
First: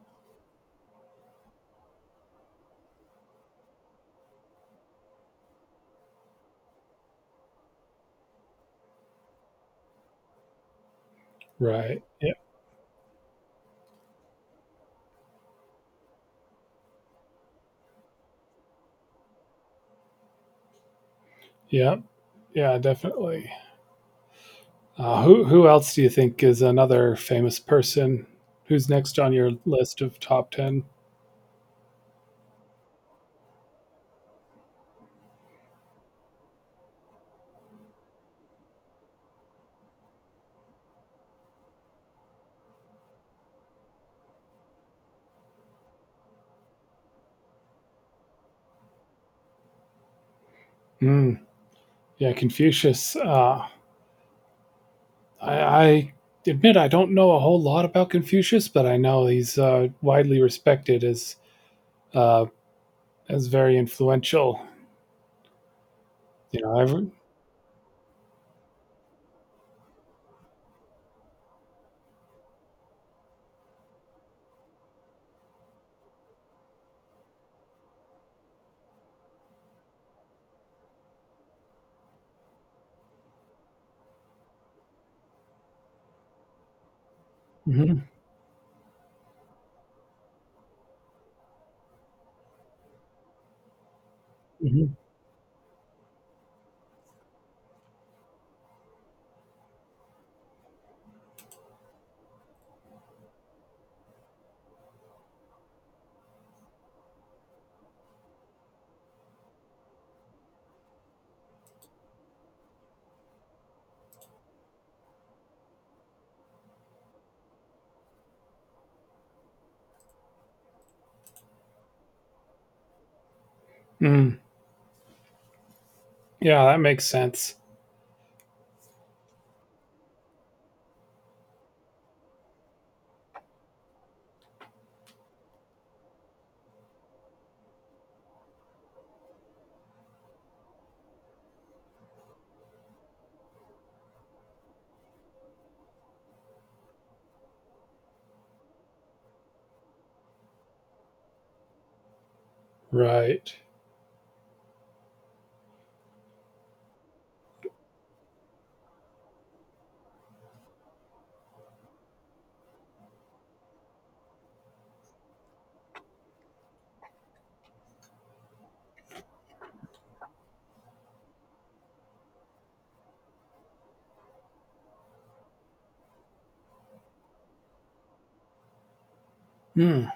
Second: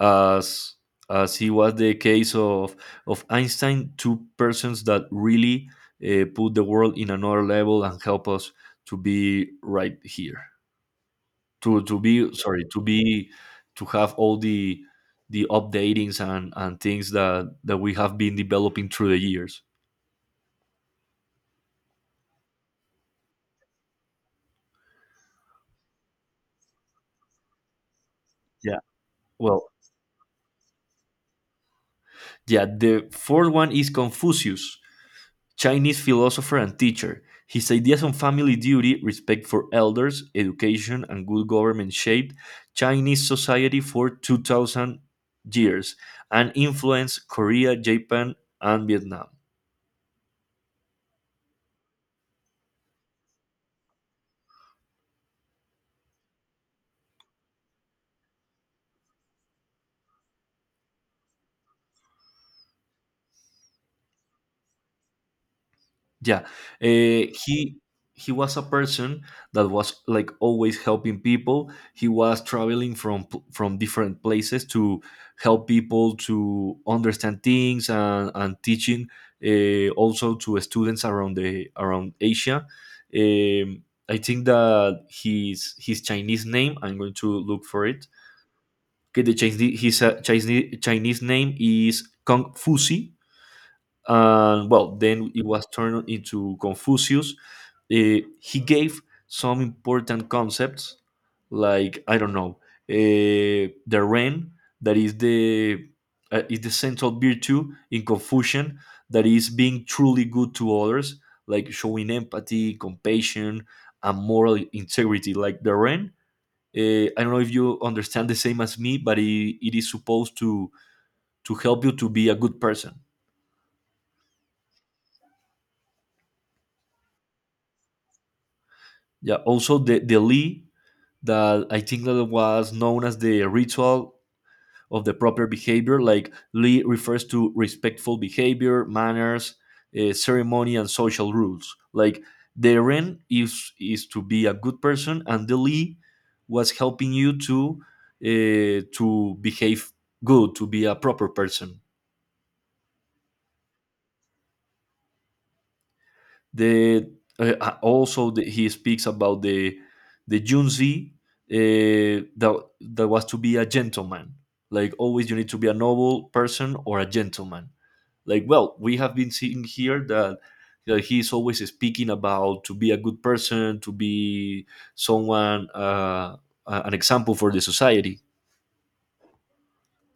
Speaker 1: as as he was the case of Einstein, two persons that really put the world in another level and help us to be right here. To
Speaker 2: Right.
Speaker 1: be
Speaker 2: Yeah.
Speaker 1: Sorry to be to have all the updatings and things that that we have been developing through the years.
Speaker 2: Yeah. Yeah. Definitely. Who else do you think is another famous person?
Speaker 1: Yeah,
Speaker 2: Who's next on your
Speaker 1: well,
Speaker 2: list of top ten?
Speaker 1: yeah, the fourth one is confucius chinese philosopher and teacher. His ideas on family duty respect for elders education and good government shaped chinese society for 2,000 years and influenced korea japan and vietnam.
Speaker 2: Mm, yeah, Confucius. I admit I don't know a whole lot about Confucius, but I know he's widely respected uh, as very influential.
Speaker 1: Yeah,
Speaker 2: You know, every,
Speaker 1: uh, he he was a person that was like always helping people. He was traveling from different places to help people to understand things and teaching also to students around the around Asia. Um, I think that his Chinese name. I'm going to look for it.
Speaker 2: hmm
Speaker 1: Okay, the Chinese his Chinese Chinese name is Kong Fusi and well
Speaker 2: hmm
Speaker 1: then it was turned into confucius. He gave some important concepts like I don't know the ren that is the central virtue in confucian that is being truly good to others like showing empathy compassion and moral integrity like the ren. I don't know if you understand the same as me but it is supposed to help you to be a good person.
Speaker 2: mm, yeah, that makes sense,
Speaker 1: Yeah, also the li that I think that was known as the ritual of the proper behavior. Like li refers to respectful behavior, manners, ceremony, and social rules. Like the Ren is to be a good person, and the li was helping you to behave good, to be a proper person.
Speaker 2: right?
Speaker 1: The Also the, he speaks about the Junzi that that was to be a gentleman. Like always, you need to be a noble person or a gentleman. Like well, we have been seeing here that. That he is always speaking about to be a good person, to be someone, an example for the society.
Speaker 2: Mm,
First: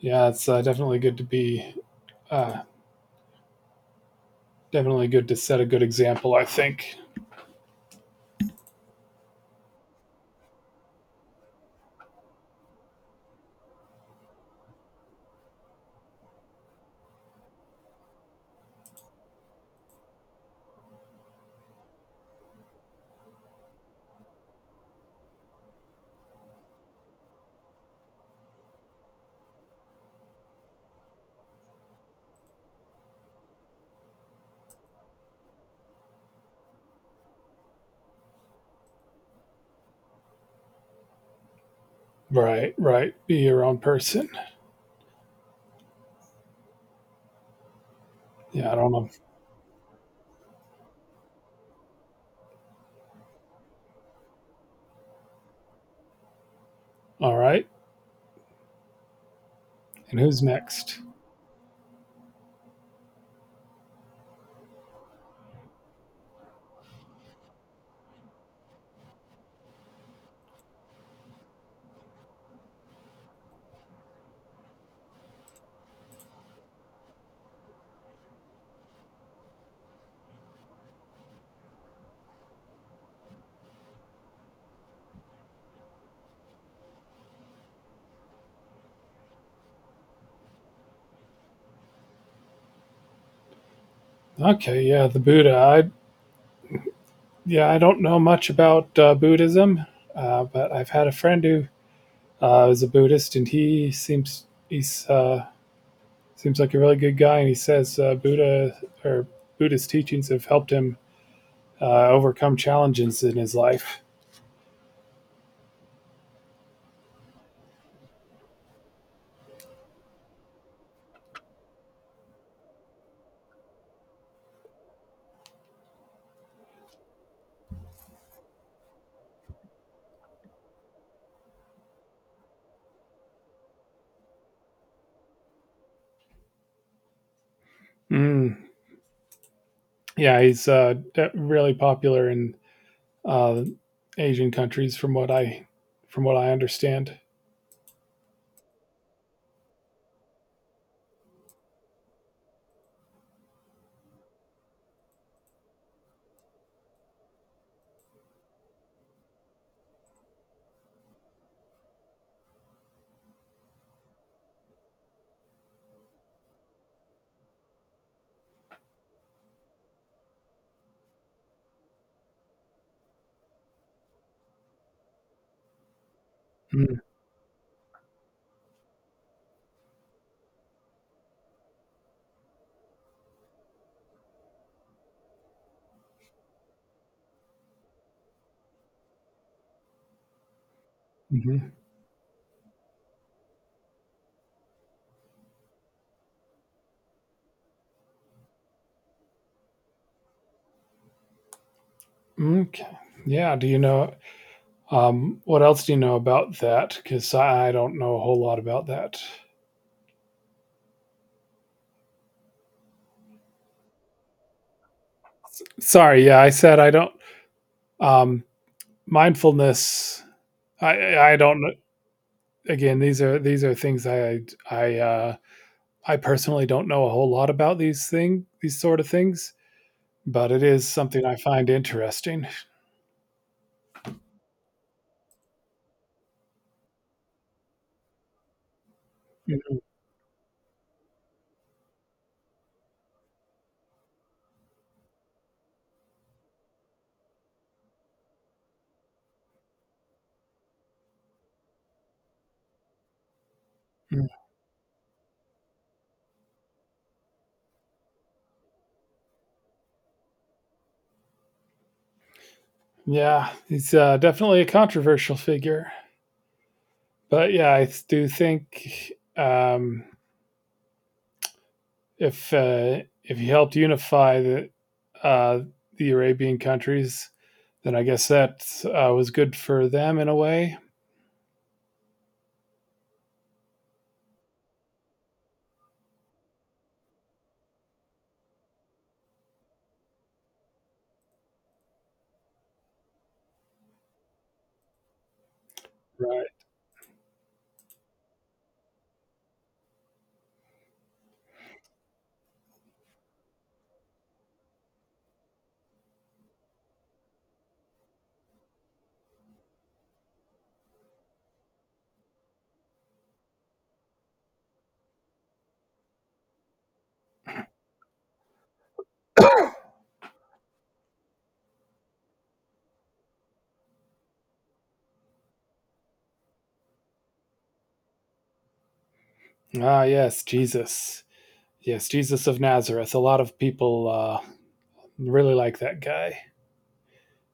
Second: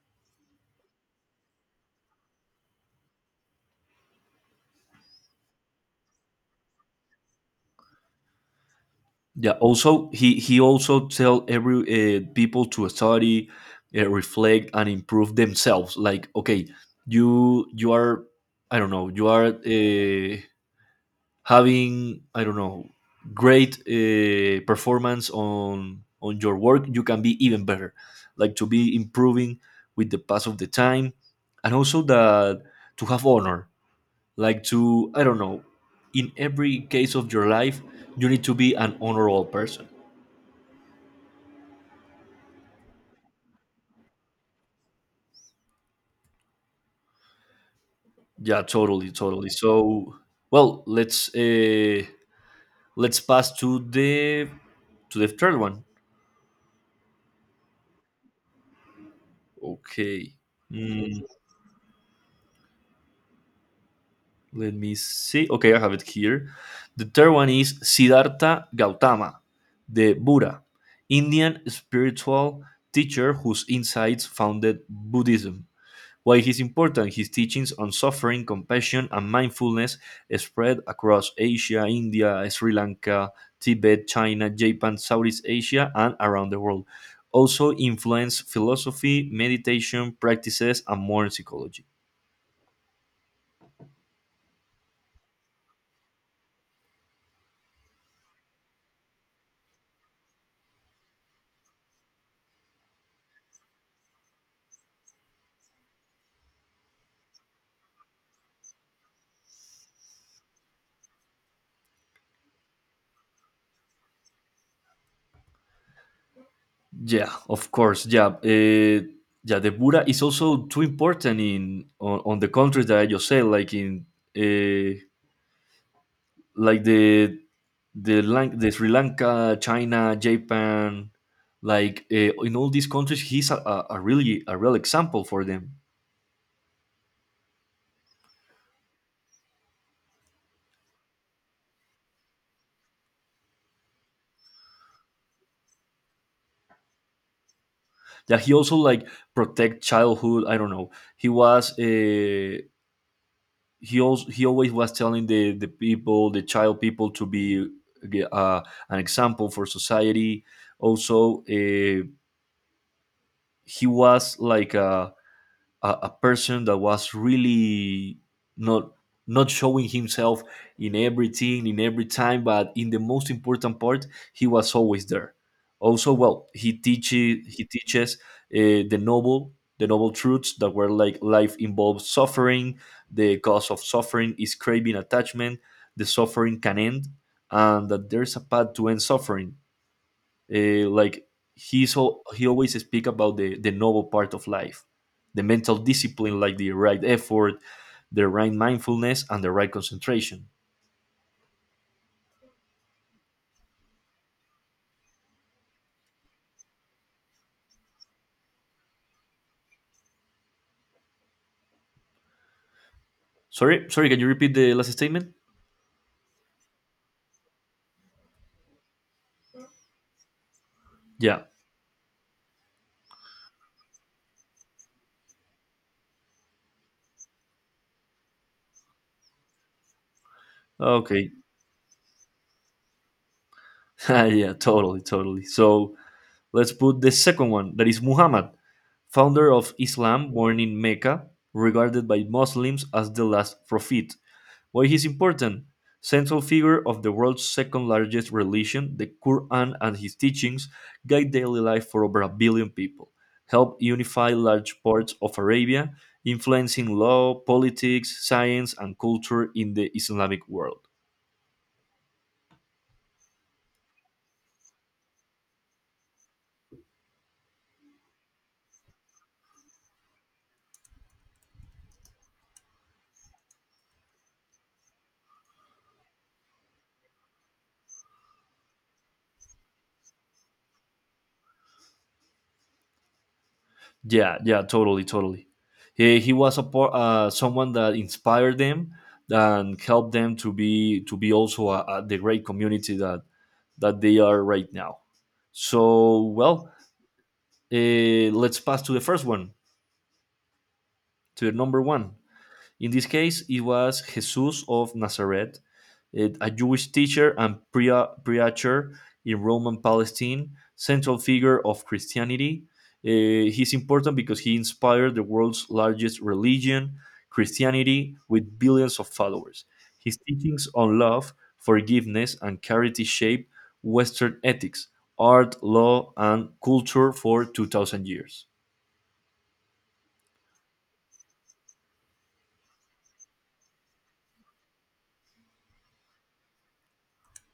Speaker 2: yeah, it's definitely good to be uh, definitely good to set a good example. I think.
Speaker 1: Yeah. Also, he also tell every people to study, reflect, and improve themselves. Like, okay, you are, I don't know, you are having, I don't know, great performance on your work. You can be even better. Like to be improving with the pass of the time, and also that to have honor. Like to, I don't know, in every case of your life, you need to be an honorable person.
Speaker 2: Right, right. Be your own person.
Speaker 1: Yeah,
Speaker 2: Yeah, I don't know.
Speaker 1: totally, totally. So, well, let's pass to the third one.
Speaker 2: All right, and
Speaker 1: Okay.
Speaker 2: who's next?
Speaker 1: Mm, let me see. Okay, I have it here. The third one is Siddhartha Gautama, the Buddha, Indian spiritual teacher whose insights founded Buddhism. Why he's important, his teachings on suffering, compassion, and mindfulness spread across Asia, India, Sri Lanka, Tibet, China, Japan, Southeast Asia, and around the world. Also influenced philosophy, meditation practices, and modern psychology.
Speaker 2: Okay, yeah, the Buddha. Yeah, I don't know much about Buddhism, but I've had a friend who is a Buddhist, and he seems like a really good guy, and he says Buddha or Buddhist teachings have helped him overcome challenges in his life.
Speaker 1: Yeah, of course. Yeah, yeah. The Buddha is also too important in on the countries that I just said, like in uh, like the the Sri Lanka, China, Japan, like in all these countries, he's a really a real example for them.
Speaker 2: Mm. Yeah, he's really popular in uh, Asian countries, from what I understand.
Speaker 1: That he also like protect childhood. I don't know. He was he also he always was telling the people, the child people, to be uh, an example for society. Also, he was like a person that was really not not showing himself in everything in every time but in the most important part he was always there. Also well he teaches uh, the noble the noble truths that were like life involves suffering, the cause of suffering is craving attachment, the suffering can end, and that there's a path to end suffering. Like
Speaker 2: Mm-hmm.
Speaker 1: he's he always speak about the noble part of life, the mental discipline, like the right effort, the right mindfulness, and the right concentration.
Speaker 2: Okay. Yeah. Do you know? What else do you know about that? Because I don't know a whole lot about that.
Speaker 1: Sorry, sorry. Can you repeat the last statement?
Speaker 2: Sorry, yeah, I said I don't. Um, mindfulness, I
Speaker 1: Yeah.
Speaker 2: don't. Kn- Again, these are things I uh, I personally don't know a whole lot about these sort of things, but it is something
Speaker 1: Okay.
Speaker 2: I find interesting.
Speaker 1: yeah. Totally. Totally. So let's put the second one. That is Muhammad, founder of Islam, born in Mecca, regarded by Muslims as the last prophet. Why he's important? Central figure of the world's second largest religion, the Quran and his teachings guide daily life for over a billion people, help
Speaker 2: Mhm.
Speaker 1: unify large parts of Arabia, influencing law, politics, science, and culture in the Islamic world.
Speaker 2: Yeah, he's definitely a controversial figure, but yeah, I do think if he helped unify uh, the Arabian countries, then I guess that was good for them in a way.
Speaker 1: Yeah, yeah, totally, totally. He, he was someone that inspired them and helped them to be also a, the great community that that they are right now. So
Speaker 2: Right.
Speaker 1: well, let's pass to the first one, to the number one. In this case, it was Jesus of Nazareth, a Jewish teacher and preacher in Rome and Palestine, central figure of Christianity. He's important because he inspired the world's largest religion, Christianity, with billions of followers. His teachings on love, forgiveness, and charity shaped Western ethics, art, law, and culture for 2,000 years.
Speaker 2: Ah, yes, Jesus. Yes, Jesus of Nazareth. A lot of people really like that guy.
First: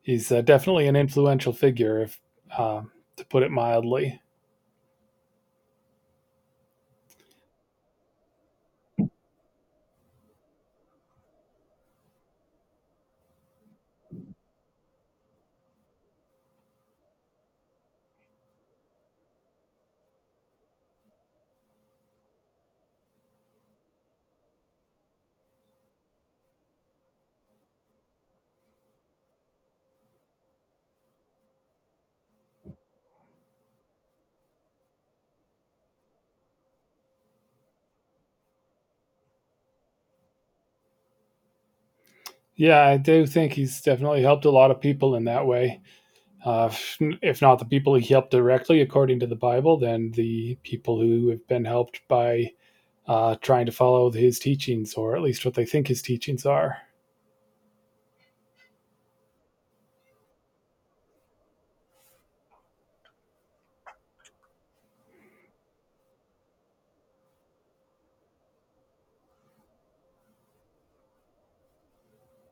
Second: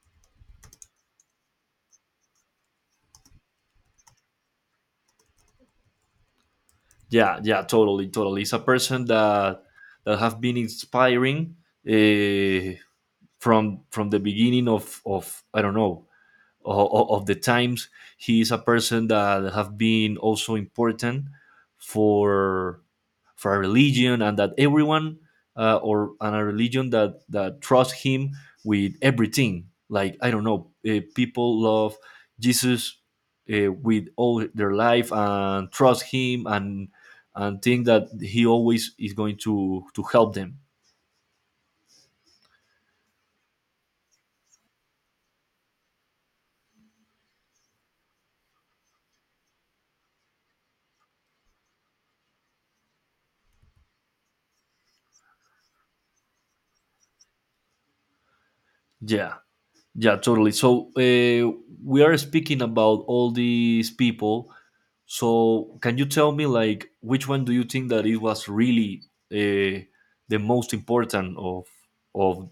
Speaker 2: He's definitely an influential figure, if um, to put it mildly.
Speaker 1: Yeah, yeah, totally, totally. It's a person that that have been inspiring uh, from the beginning of I don't know of the times. He is a person that have been also important for for a religion and that everyone or and a religion that that trusts him with everything like I don't know people love jesus with all their life and trust him and think that he always is going to help them.
Speaker 2: Yeah, I do think he's definitely helped a lot of people in that way. Uh, if- Not the people he helped directly, according to the Bible, then the people who have been helped by trying to follow his teachings, or at least what they think his teachings are.
Speaker 1: Yeah, yeah, totally. So we are speaking about all these people. So can you tell me, like, which one do you think that it was really uh, the most important of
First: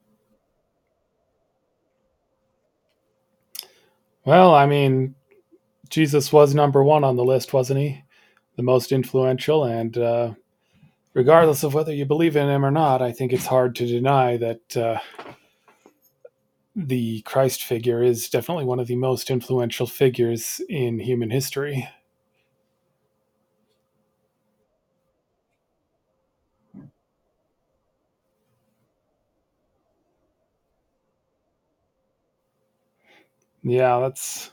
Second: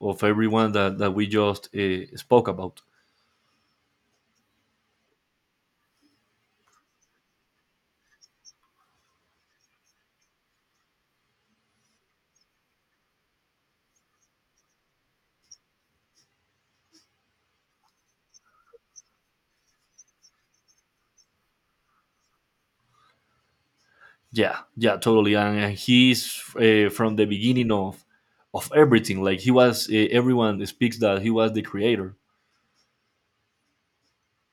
Speaker 1: of everyone that that we just spoke about?
Speaker 2: Well, I mean, Jesus was number one on the list, wasn't he? The most influential, and regardless of whether you believe in him or not, I think it's hard to deny that the Christ figure is definitely one of the most influential figures in human history.
Speaker 1: Yeah, yeah, totally. And he's from the beginning of everything. Like he was, everyone speaks that he was the creator.
Speaker 2: Yeah, that's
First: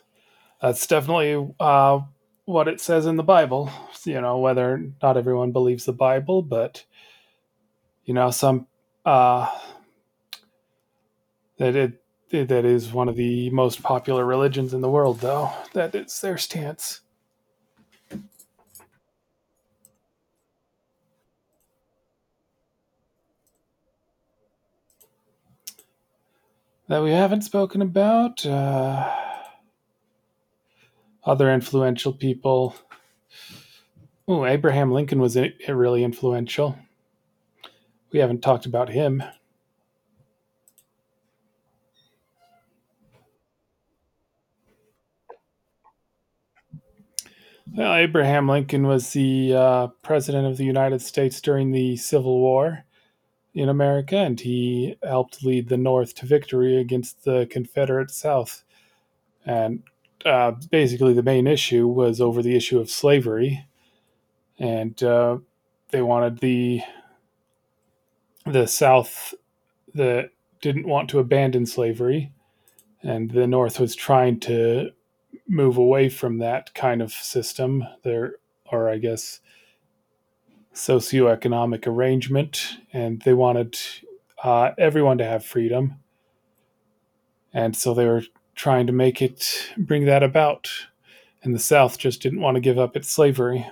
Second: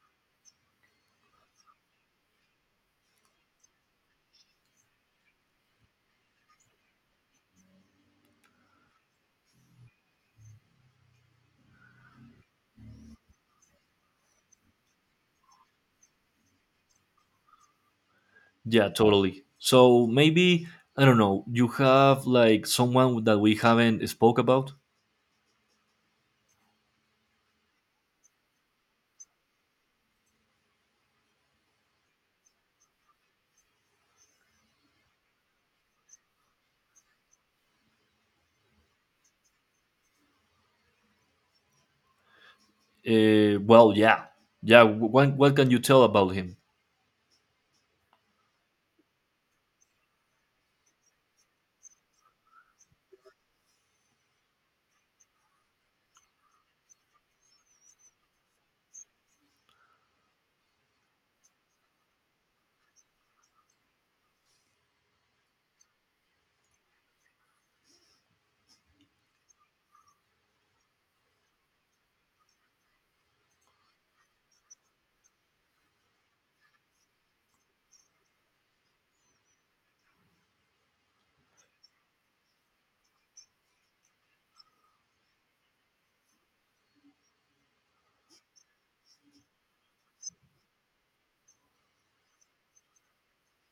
Speaker 2: that's definitely what it says in the Bible. You know, whether not everyone believes the Bible, but you know, some uh, that it that is one of the most popular religions in the world, though. That is their stance
Speaker 1: Yeah, totally. So maybe I don't know. You have like someone that we haven't spoke about.
Speaker 2: that we haven't spoken about. Other influential people. Oh, Abraham Lincoln was really influential. We haven't talked about him.
Speaker 1: Well, yeah, yeah. What can you tell about him?
Speaker 2: Well, Abraham Lincoln was the president of the United States during the Civil War in America, and he helped lead the North to victory against the Confederate South. And basically, the main issue was over the issue of slavery, and they wanted the South that didn't want to abandon slavery, and the North was trying to move away from that kind of system. There, or I guess socioeconomic arrangement, and they wanted everyone to have freedom. And so they were trying to make it bring that about. And the South just didn't want to give up its slavery.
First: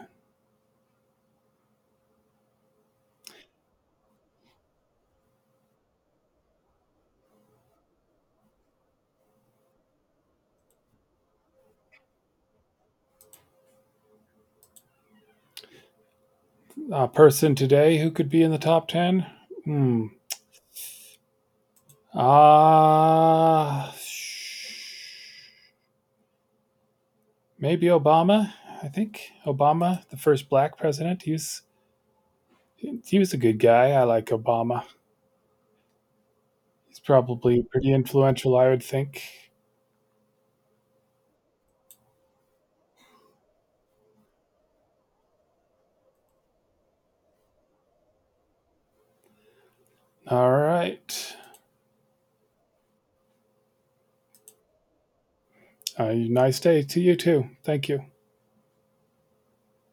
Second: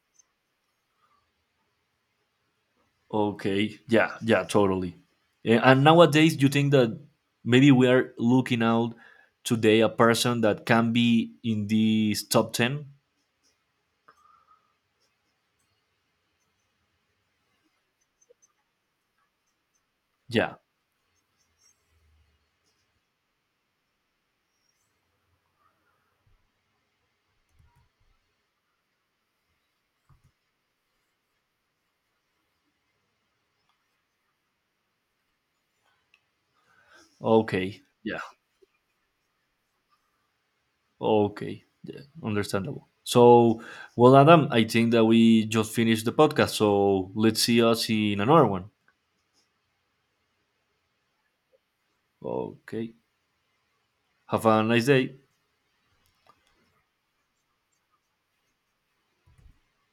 Speaker 1: Okay, yeah, yeah, totally. And nowadays, you think that maybe we are looking out today a person that can be in these top ten?
Speaker 2: A person today who could be in the top 10? Hmm.
Speaker 1: Yeah.
Speaker 2: Ah. Maybe Obama, I think. Obama, the first black president, he was a good guy. I like Obama. He's probably
Speaker 1: Okay.
Speaker 2: pretty
Speaker 1: Yeah.
Speaker 2: influential, I would think.
Speaker 1: Okay. Yeah. Understandable. So, well, Adam, I think that we just finished the podcast. So let's see us in another one.
Speaker 2: All right.
Speaker 1: Okay. Have a nice day.
Speaker 2: Nice day to you too. Thank you.